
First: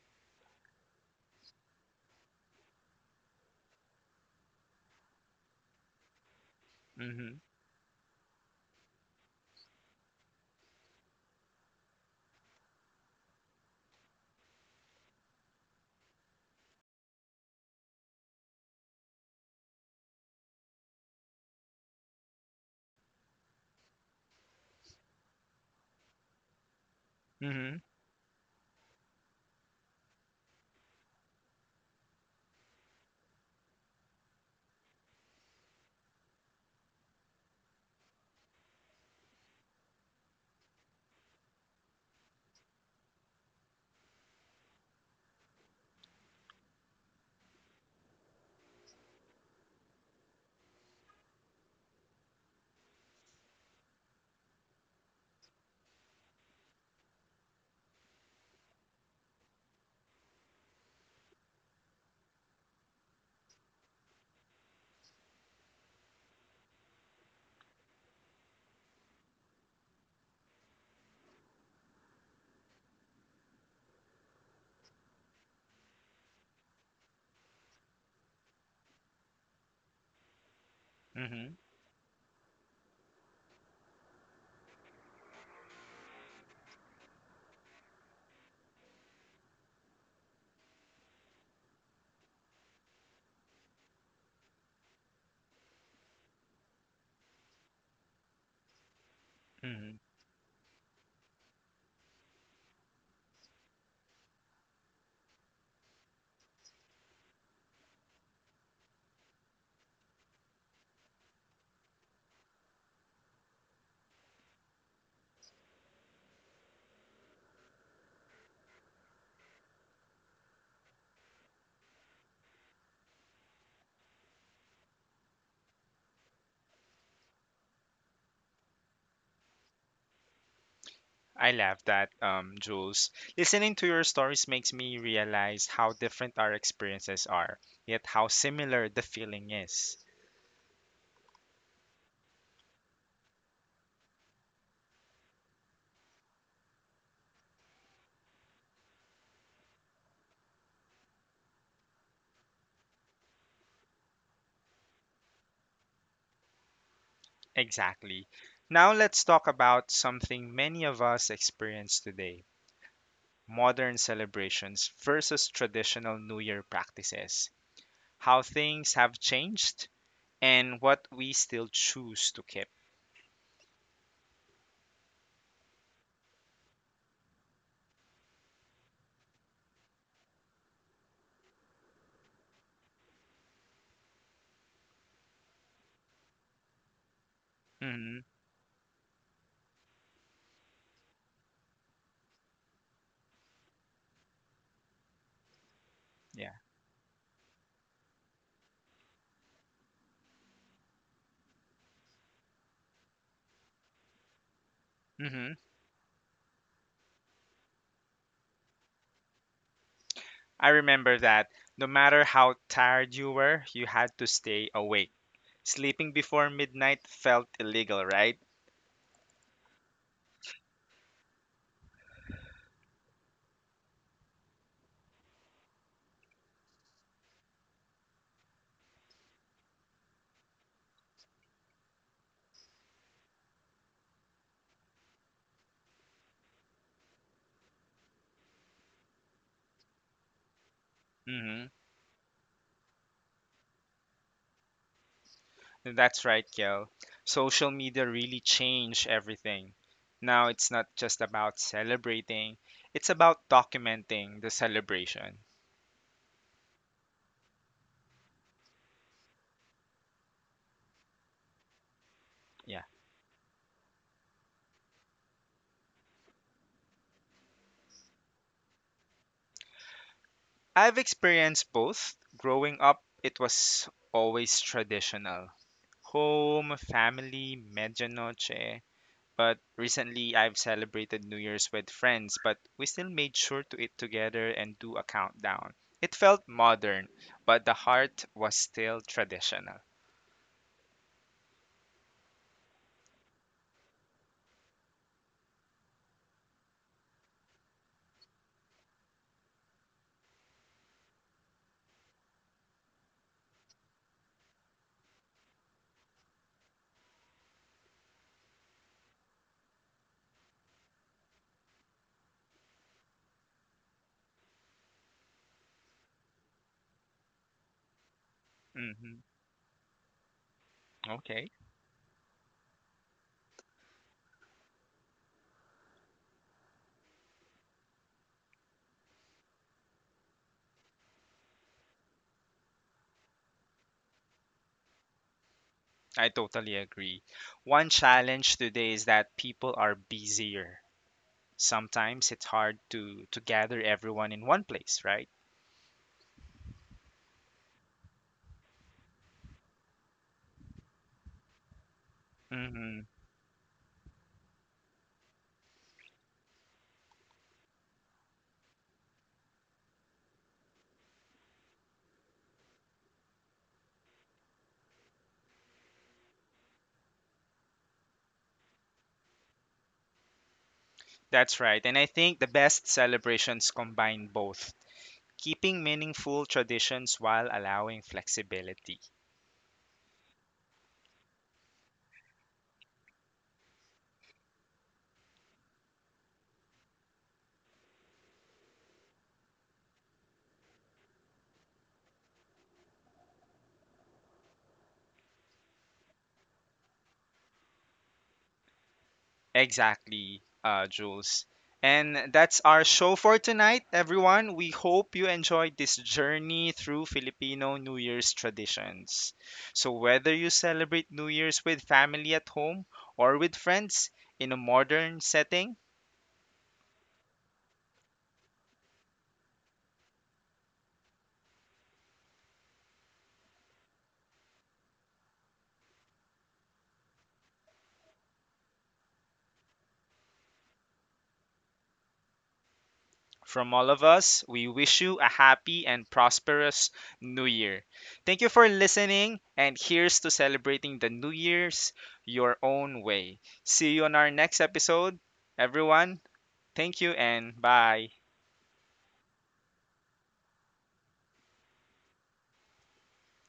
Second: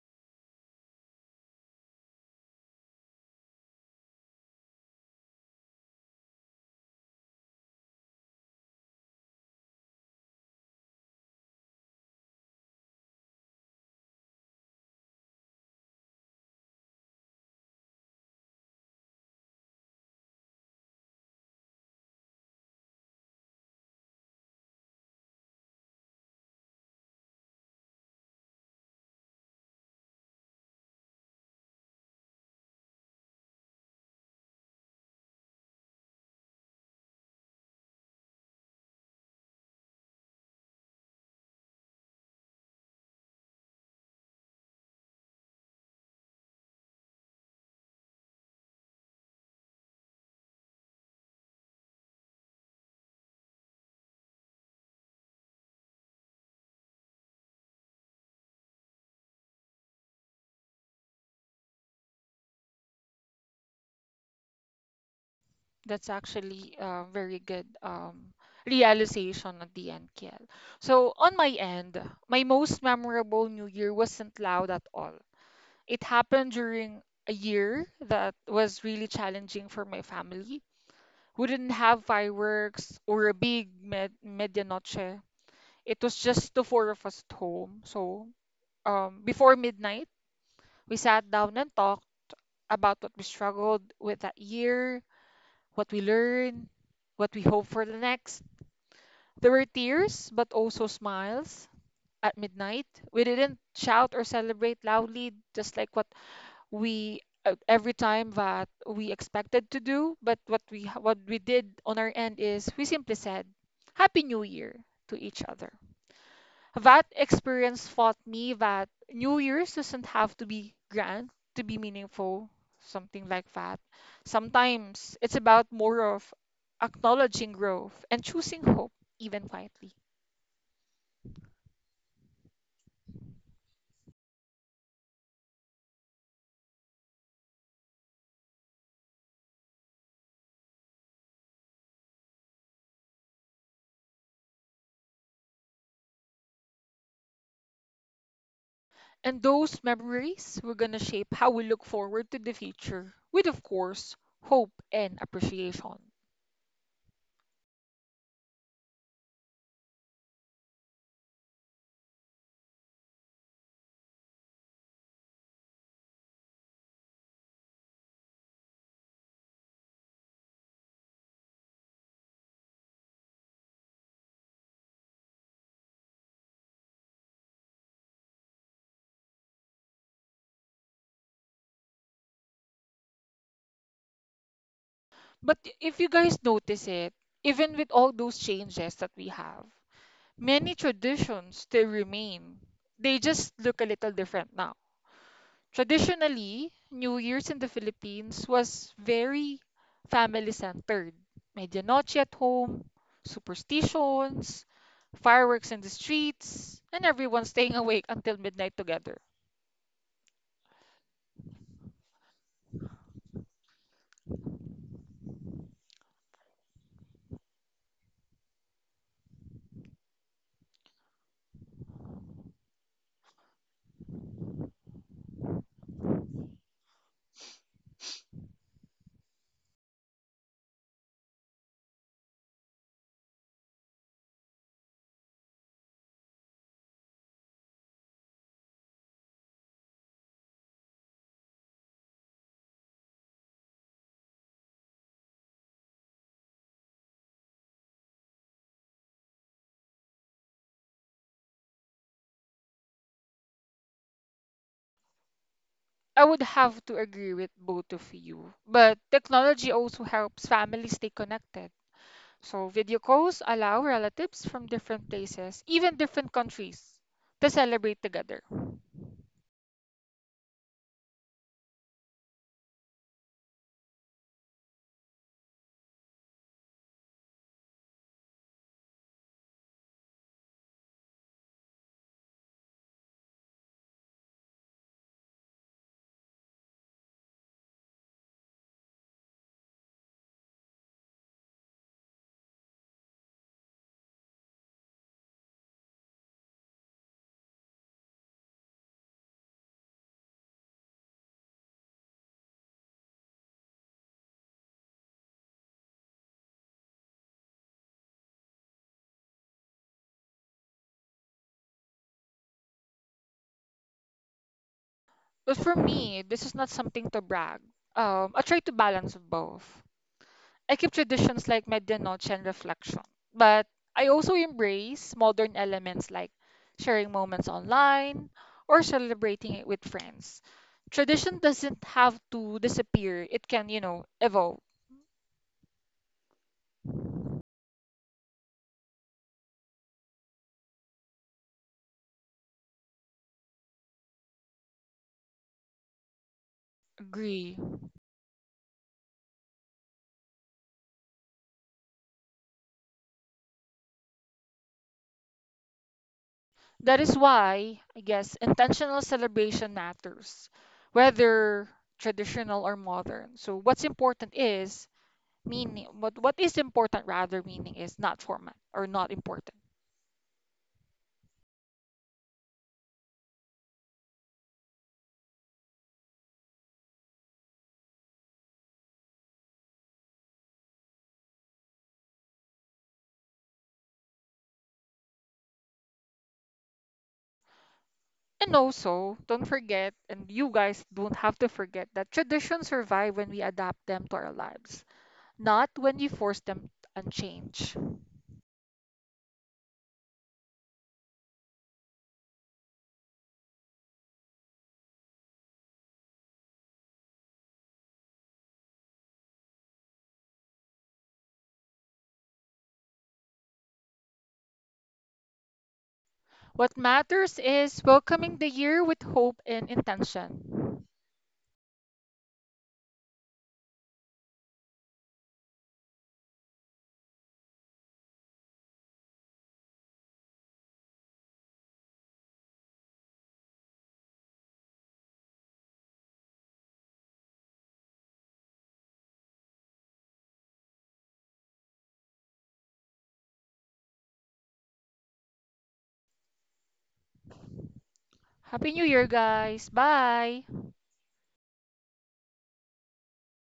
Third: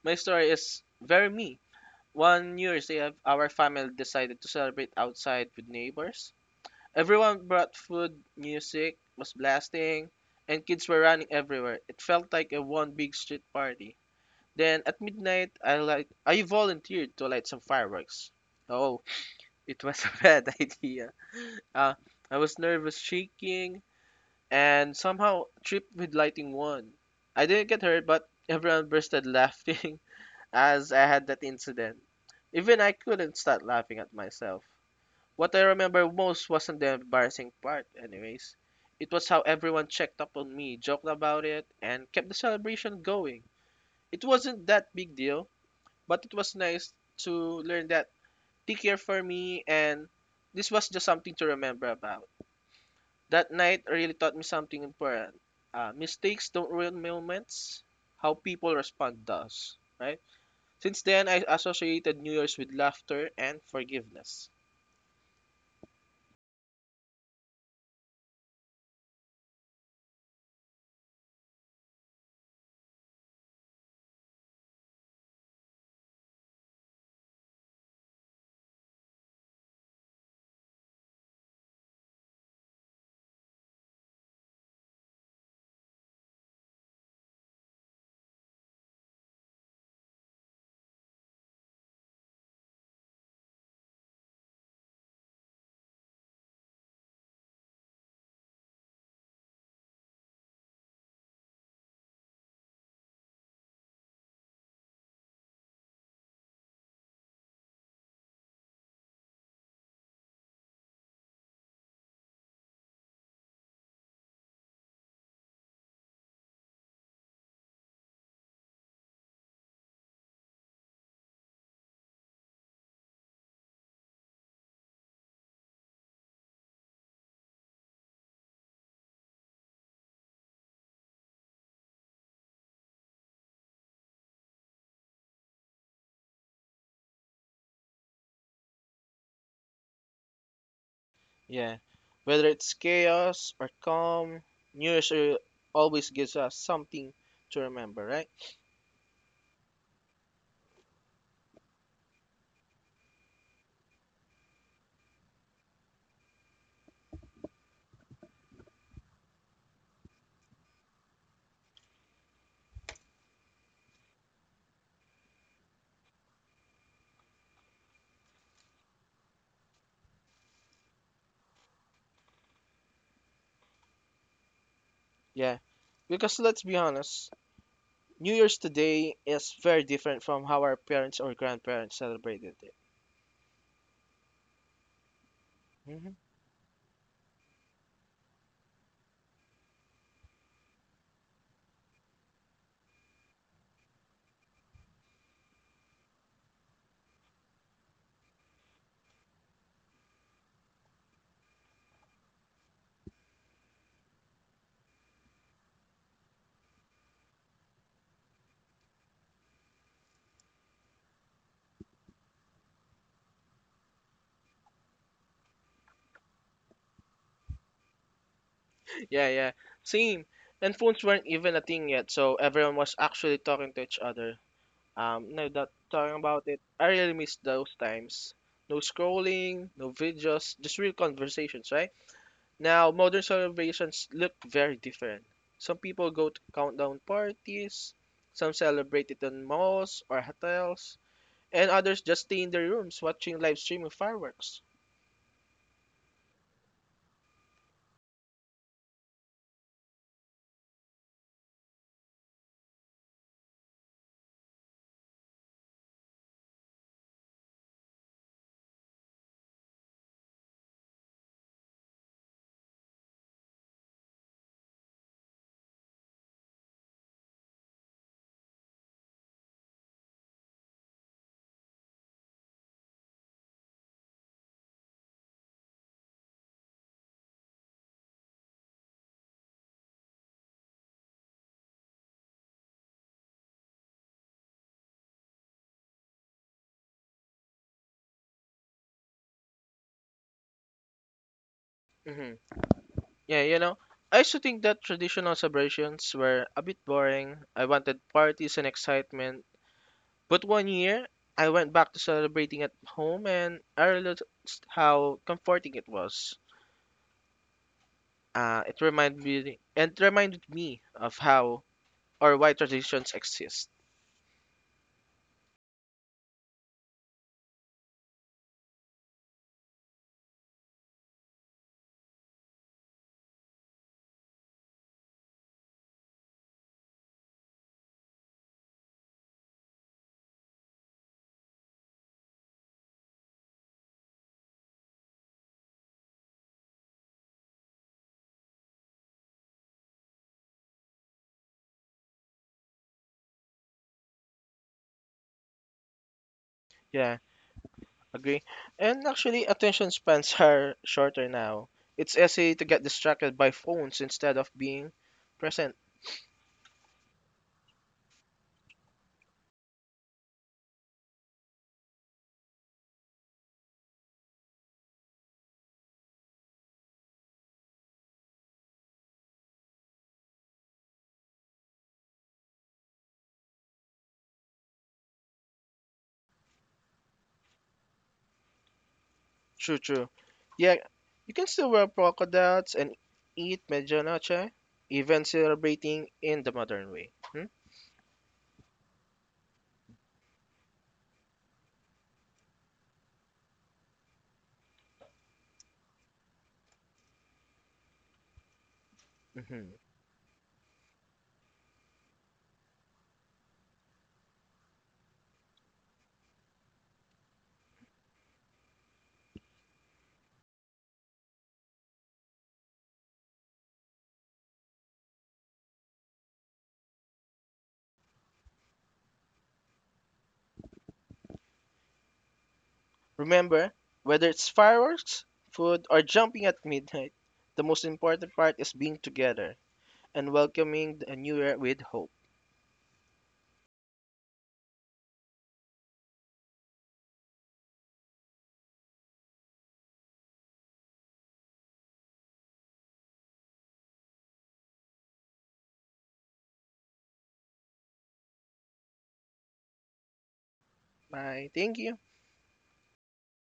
Speaker 2: my story is very me. One New Year's Day, our family decided to celebrate outside with neighbors.
Speaker 1: Mhm.
Speaker 2: Everyone brought food, music was blasting, and kids were running everywhere. It felt like a one big street party. Then at midnight, I volunteered to light some fireworks. Oh, it was a bad idea. Uh, I was nervous, shaking, and somehow tripped with lighting one. I didn't
Speaker 1: Mhm.
Speaker 2: get hurt, but everyone bursted laughing as I had that incident. Even I couldn't stop laughing at myself. What I remember most wasn't the embarrassing part, anyways. It was how everyone checked up on me, joked about it, and kept the celebration going. It wasn't that big deal, but it was nice to learn that take care for me, and this was just something to remember about. That night really taught me something important. Mistakes don't ruin moments, how people respond does, right? Since then, I associated New Year's with laughter and forgiveness.
Speaker 3: That's actually a very good realization at the end, Kiel. So on my end, my most memorable New Year wasn't loud at all. It happened during a year that was really challenging for my family. We
Speaker 1: Mhm.
Speaker 3: didn't have fireworks or a big medianoche. It was just the four of us at home. So before midnight, we sat down and talked about what we struggled with that year, what we learned, what we hope for the next. There were
Speaker 1: Mhm.
Speaker 3: tears, but also smiles at midnight. We didn't shout or celebrate loudly, just like what we every time that we expected to do. But what we did on our end is we simply said, "Happy New Year" to each other. That experience taught me that New Year's doesn't have to be grand to be meaningful, something like that. Sometimes it's about more of acknowledging growth and choosing hope, even quietly.
Speaker 1: I love that, Jules. Listening to your stories makes me realize how different our experiences are, yet how similar the feeling is.
Speaker 2: Yeah. Whether it's chaos or calm, New Year's always gives us something to remember, right?
Speaker 3: And those memories were going to shape how we look forward to the future, with, of course, hope and appreciation.
Speaker 1: Exactly. Now let's talk about something many of us experience today, modern celebrations versus traditional New Year practices, how things have changed, and what we still choose to keep.
Speaker 2: Yeah. Because let's be honest, New Year's today is very different from how our parents or grandparents celebrated it.
Speaker 3: But if you
Speaker 2: Mhm.
Speaker 3: guys notice it, even with all those
Speaker 1: Hmm
Speaker 3: changes that we have, many traditions still remain. They just look a little different now.
Speaker 1: Yeah.
Speaker 3: Traditionally, New Year's in the Philippines was very family-centered. Medianoche at home, superstitions,
Speaker 1: hmm
Speaker 3: fireworks in the streets, and everyone staying awake until midnight together.
Speaker 1: I remember that no matter how tired you were, you had to stay awake. Sleeping before midnight felt illegal, right?
Speaker 2: Yeah, yeah. Same. And phones weren't even a thing yet, so everyone was actually talking to each other. Now that talking about it, I really miss those times. No scrolling, no videos, just real conversations, right? Now, modern celebrations look very different. Some people go to countdown parties, some celebrate it in malls or hotels, and
Speaker 1: Mm-hmm.
Speaker 2: others just stay in their rooms watching live streaming fireworks.
Speaker 1: That's right, Kel. Social media really changed everything. Now it's not just about celebrating, it's about documenting the celebration.
Speaker 3: I would have to agree with both of you. But technology also helps families stay connected. So
Speaker 1: Yeah.
Speaker 3: video calls allow relatives from different places, even different countries, to celebrate together.
Speaker 1: I've experienced both. Growing up, it was always traditional home, family, medianoche. But recently, I've celebrated New Year's with friends, but we still made sure to eat together and do a countdown. It felt modern, but the heart was still traditional.
Speaker 2: Hmm. Yeah, you know, I used to think that traditional celebrations were a bit boring. I wanted parties and excitement, but one year, I went back to celebrating at home and I realized how comforting it was. It reminded me of how or why traditions exist.
Speaker 3: Well, for me, this is not something to brag. I try to balance
Speaker 1: Mhm.
Speaker 3: both. I keep traditions
Speaker 1: Okay,
Speaker 3: like medianoche and reflection, but I also embrace modern elements like sharing moments online or celebrating it with friends. Tradition doesn't have to disappear. It can evolve.
Speaker 1: I totally agree. One challenge today is that people are busier. Sometimes it's hard to gather everyone in one place, right?
Speaker 2: Yeah,
Speaker 3: Agree.
Speaker 2: agree. And actually, attention spans are shorter now. It's easy to get
Speaker 1: hmm
Speaker 2: distracted by phones instead of being present.
Speaker 3: That is why, I guess, intentional celebration matters, whether traditional or modern. So what's important is meaning, but what is important rather meaning is not format or not important,
Speaker 1: That's right. And I think the best celebrations combine both, keeping meaningful traditions while allowing flexibility.
Speaker 2: True, true. Yeah, you can still wear polka dots and eat medianoche, even celebrating in the modern way. Hmm?
Speaker 3: and you guys don't have to forget that traditions survive when we adapt them to our lives, not when you force them and change.
Speaker 2: Mhm.
Speaker 1: Exactly, Jules. And that's our show for tonight, everyone. We hope you enjoyed this journey through Filipino New Year's traditions. So, whether you celebrate New Year's with family at home or with friends in a modern setting,
Speaker 3: What matters is welcoming the year with hope and intention.
Speaker 2: Remember, whether it's fireworks, food, or jumping at midnight, the most important part is being together and welcoming the new year with hope.
Speaker 1: from all of us, we wish you a happy and prosperous New Year. Thank you for listening, and here's to celebrating the New Year's your own way. See you on our next episode, everyone. Thank you and bye.
Speaker 3: Happy New Year, guys. Bye.
Speaker 2: Bye. Thank you.